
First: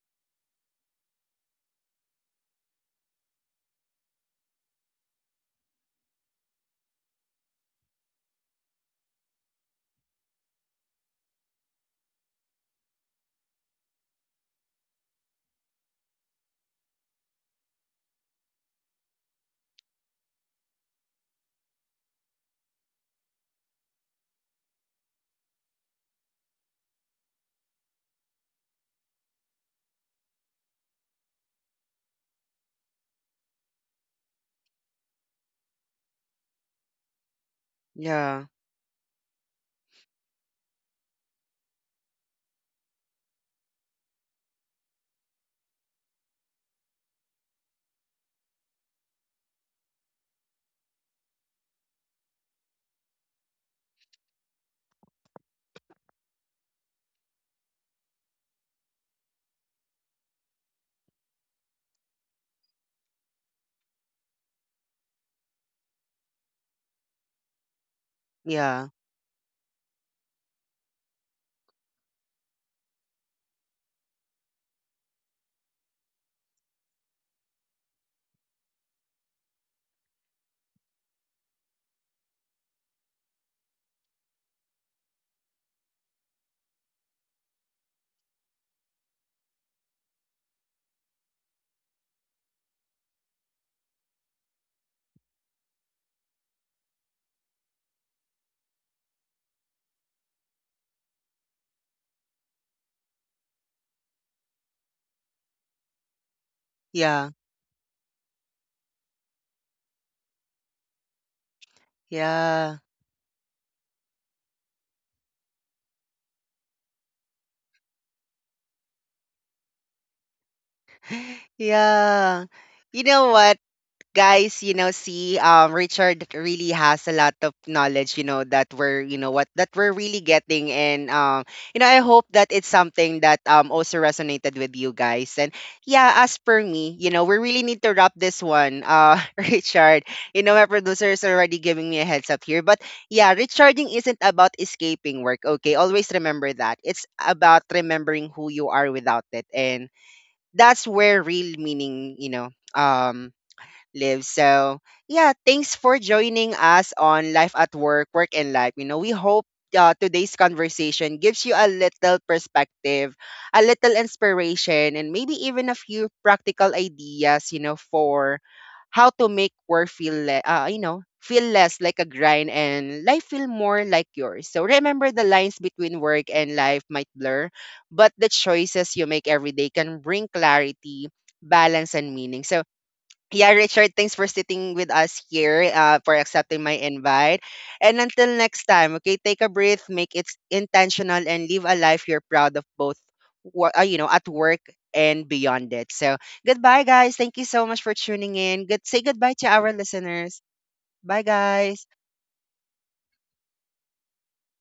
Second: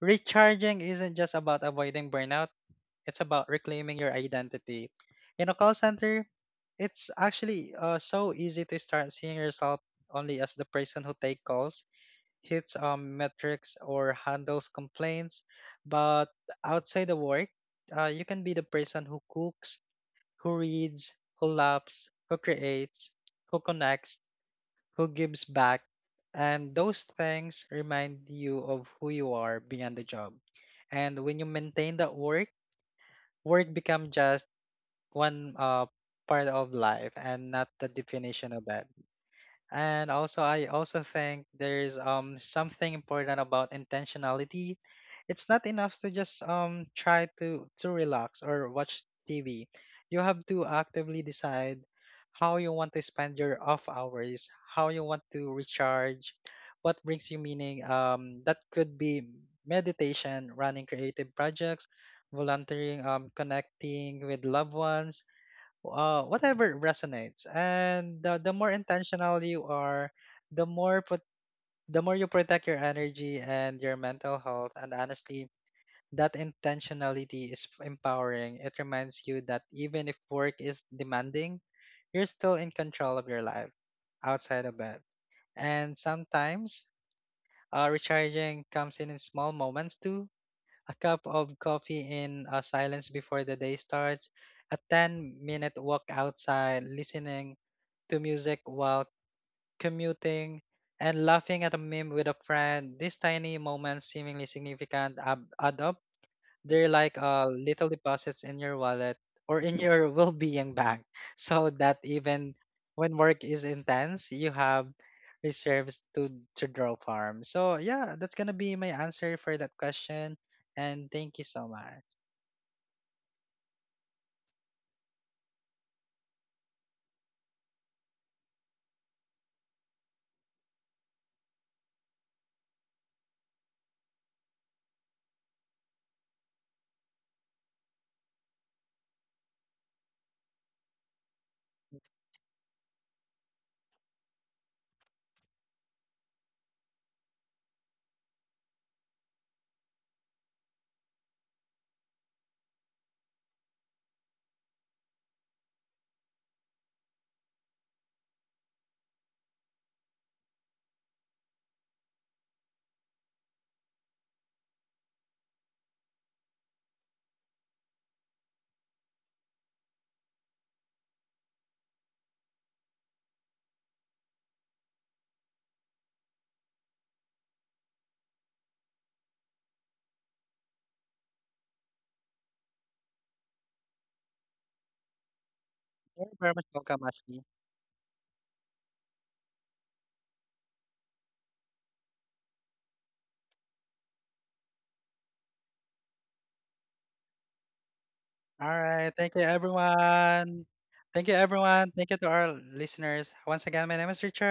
Speaker 2: Recharging isn't just about avoiding burnout, it's about reclaiming your identity. In a call center, it's actually uh, so easy to start seeing yourself only as the person who take calls, hits um, metrics, or handles complaints. But outside the work, uh, you can be the person who cooks, who reads, who loves, who creates, who connects, who gives back. And those things remind you of who you are beyond the job. And when you maintain that work, work becomes just one uh, part of life and not the
Speaker 1: yeah,
Speaker 2: definition of it. And also, I also think there's um something important about intentionality. It's not enough to just um try to to relax or watch T V. You have to actively decide how you want to spend your off hours, how you want to recharge, what brings you meaning. Um, that could be meditation, running creative projects, volunteering, um, connecting with loved ones, uh, whatever resonates. And the, the more
Speaker 1: yeah,
Speaker 2: intentional you are, the more put, the more you protect your energy and your mental health. And honestly, that intentionality is empowering. It reminds you that even if work is demanding, you're still in control of your life outside of bed. And sometimes uh, recharging comes in, in small moments too. A cup of coffee in uh, silence before the day starts, a ten minute walk outside, listening to music while commuting, and laughing at a meme with a friend. These tiny moments, seemingly significant, ab- add up. They're like
Speaker 1: yeah,
Speaker 2: uh, little deposits in your wallet or in your well being bank, so that even
Speaker 1: yeah,
Speaker 2: when work is intense, you have reserves to, to draw from. So, yeah, that's going to be my answer for that question. And thank you so much.
Speaker 1: yeah. You know what? Guys, you know, see, um, Richard really has a lot of knowledge, you know, that we're, you know, what that we're really getting, and um, you know, I hope that it's something that um also resonated with you guys. And yeah, as per me, you know, we really need to wrap this one, uh, Richard. You know, my producer is already giving me a heads up here, but yeah, recharging isn't about escaping work. Okay, always remember that. It's about remembering who you are without it, and that's where real meaning, you know, um live. So, yeah, thanks for joining us on Life at Work, Work and Life. You know, we hope uh, today's conversation gives you a little perspective, a little inspiration, and maybe even a few practical ideas, you know, for how to make work feel, le- uh, you know, feel less like a grind and life feel more like yours. So remember the lines between work and life might blur, but the choices you make every day can bring clarity, balance, and meaning. So yeah, Richard, thanks for sitting with us here, uh, for
Speaker 2: You're very much
Speaker 1: accepting my
Speaker 2: welcome,
Speaker 1: invite.
Speaker 2: Ashley.
Speaker 1: And until next time, okay, take a breath, make it intentional, and live a life you're proud of both, wo- uh, you know, at work and beyond it. So goodbye, guys. Thank you so much for tuning
Speaker 2: All
Speaker 1: in. Good, say
Speaker 2: right. Thank
Speaker 1: goodbye
Speaker 2: you,
Speaker 1: to our listeners.
Speaker 2: everyone.
Speaker 1: Bye,
Speaker 2: Thank you,
Speaker 1: guys.
Speaker 2: everyone. Thank you to our listeners. Once again, my name is Richard.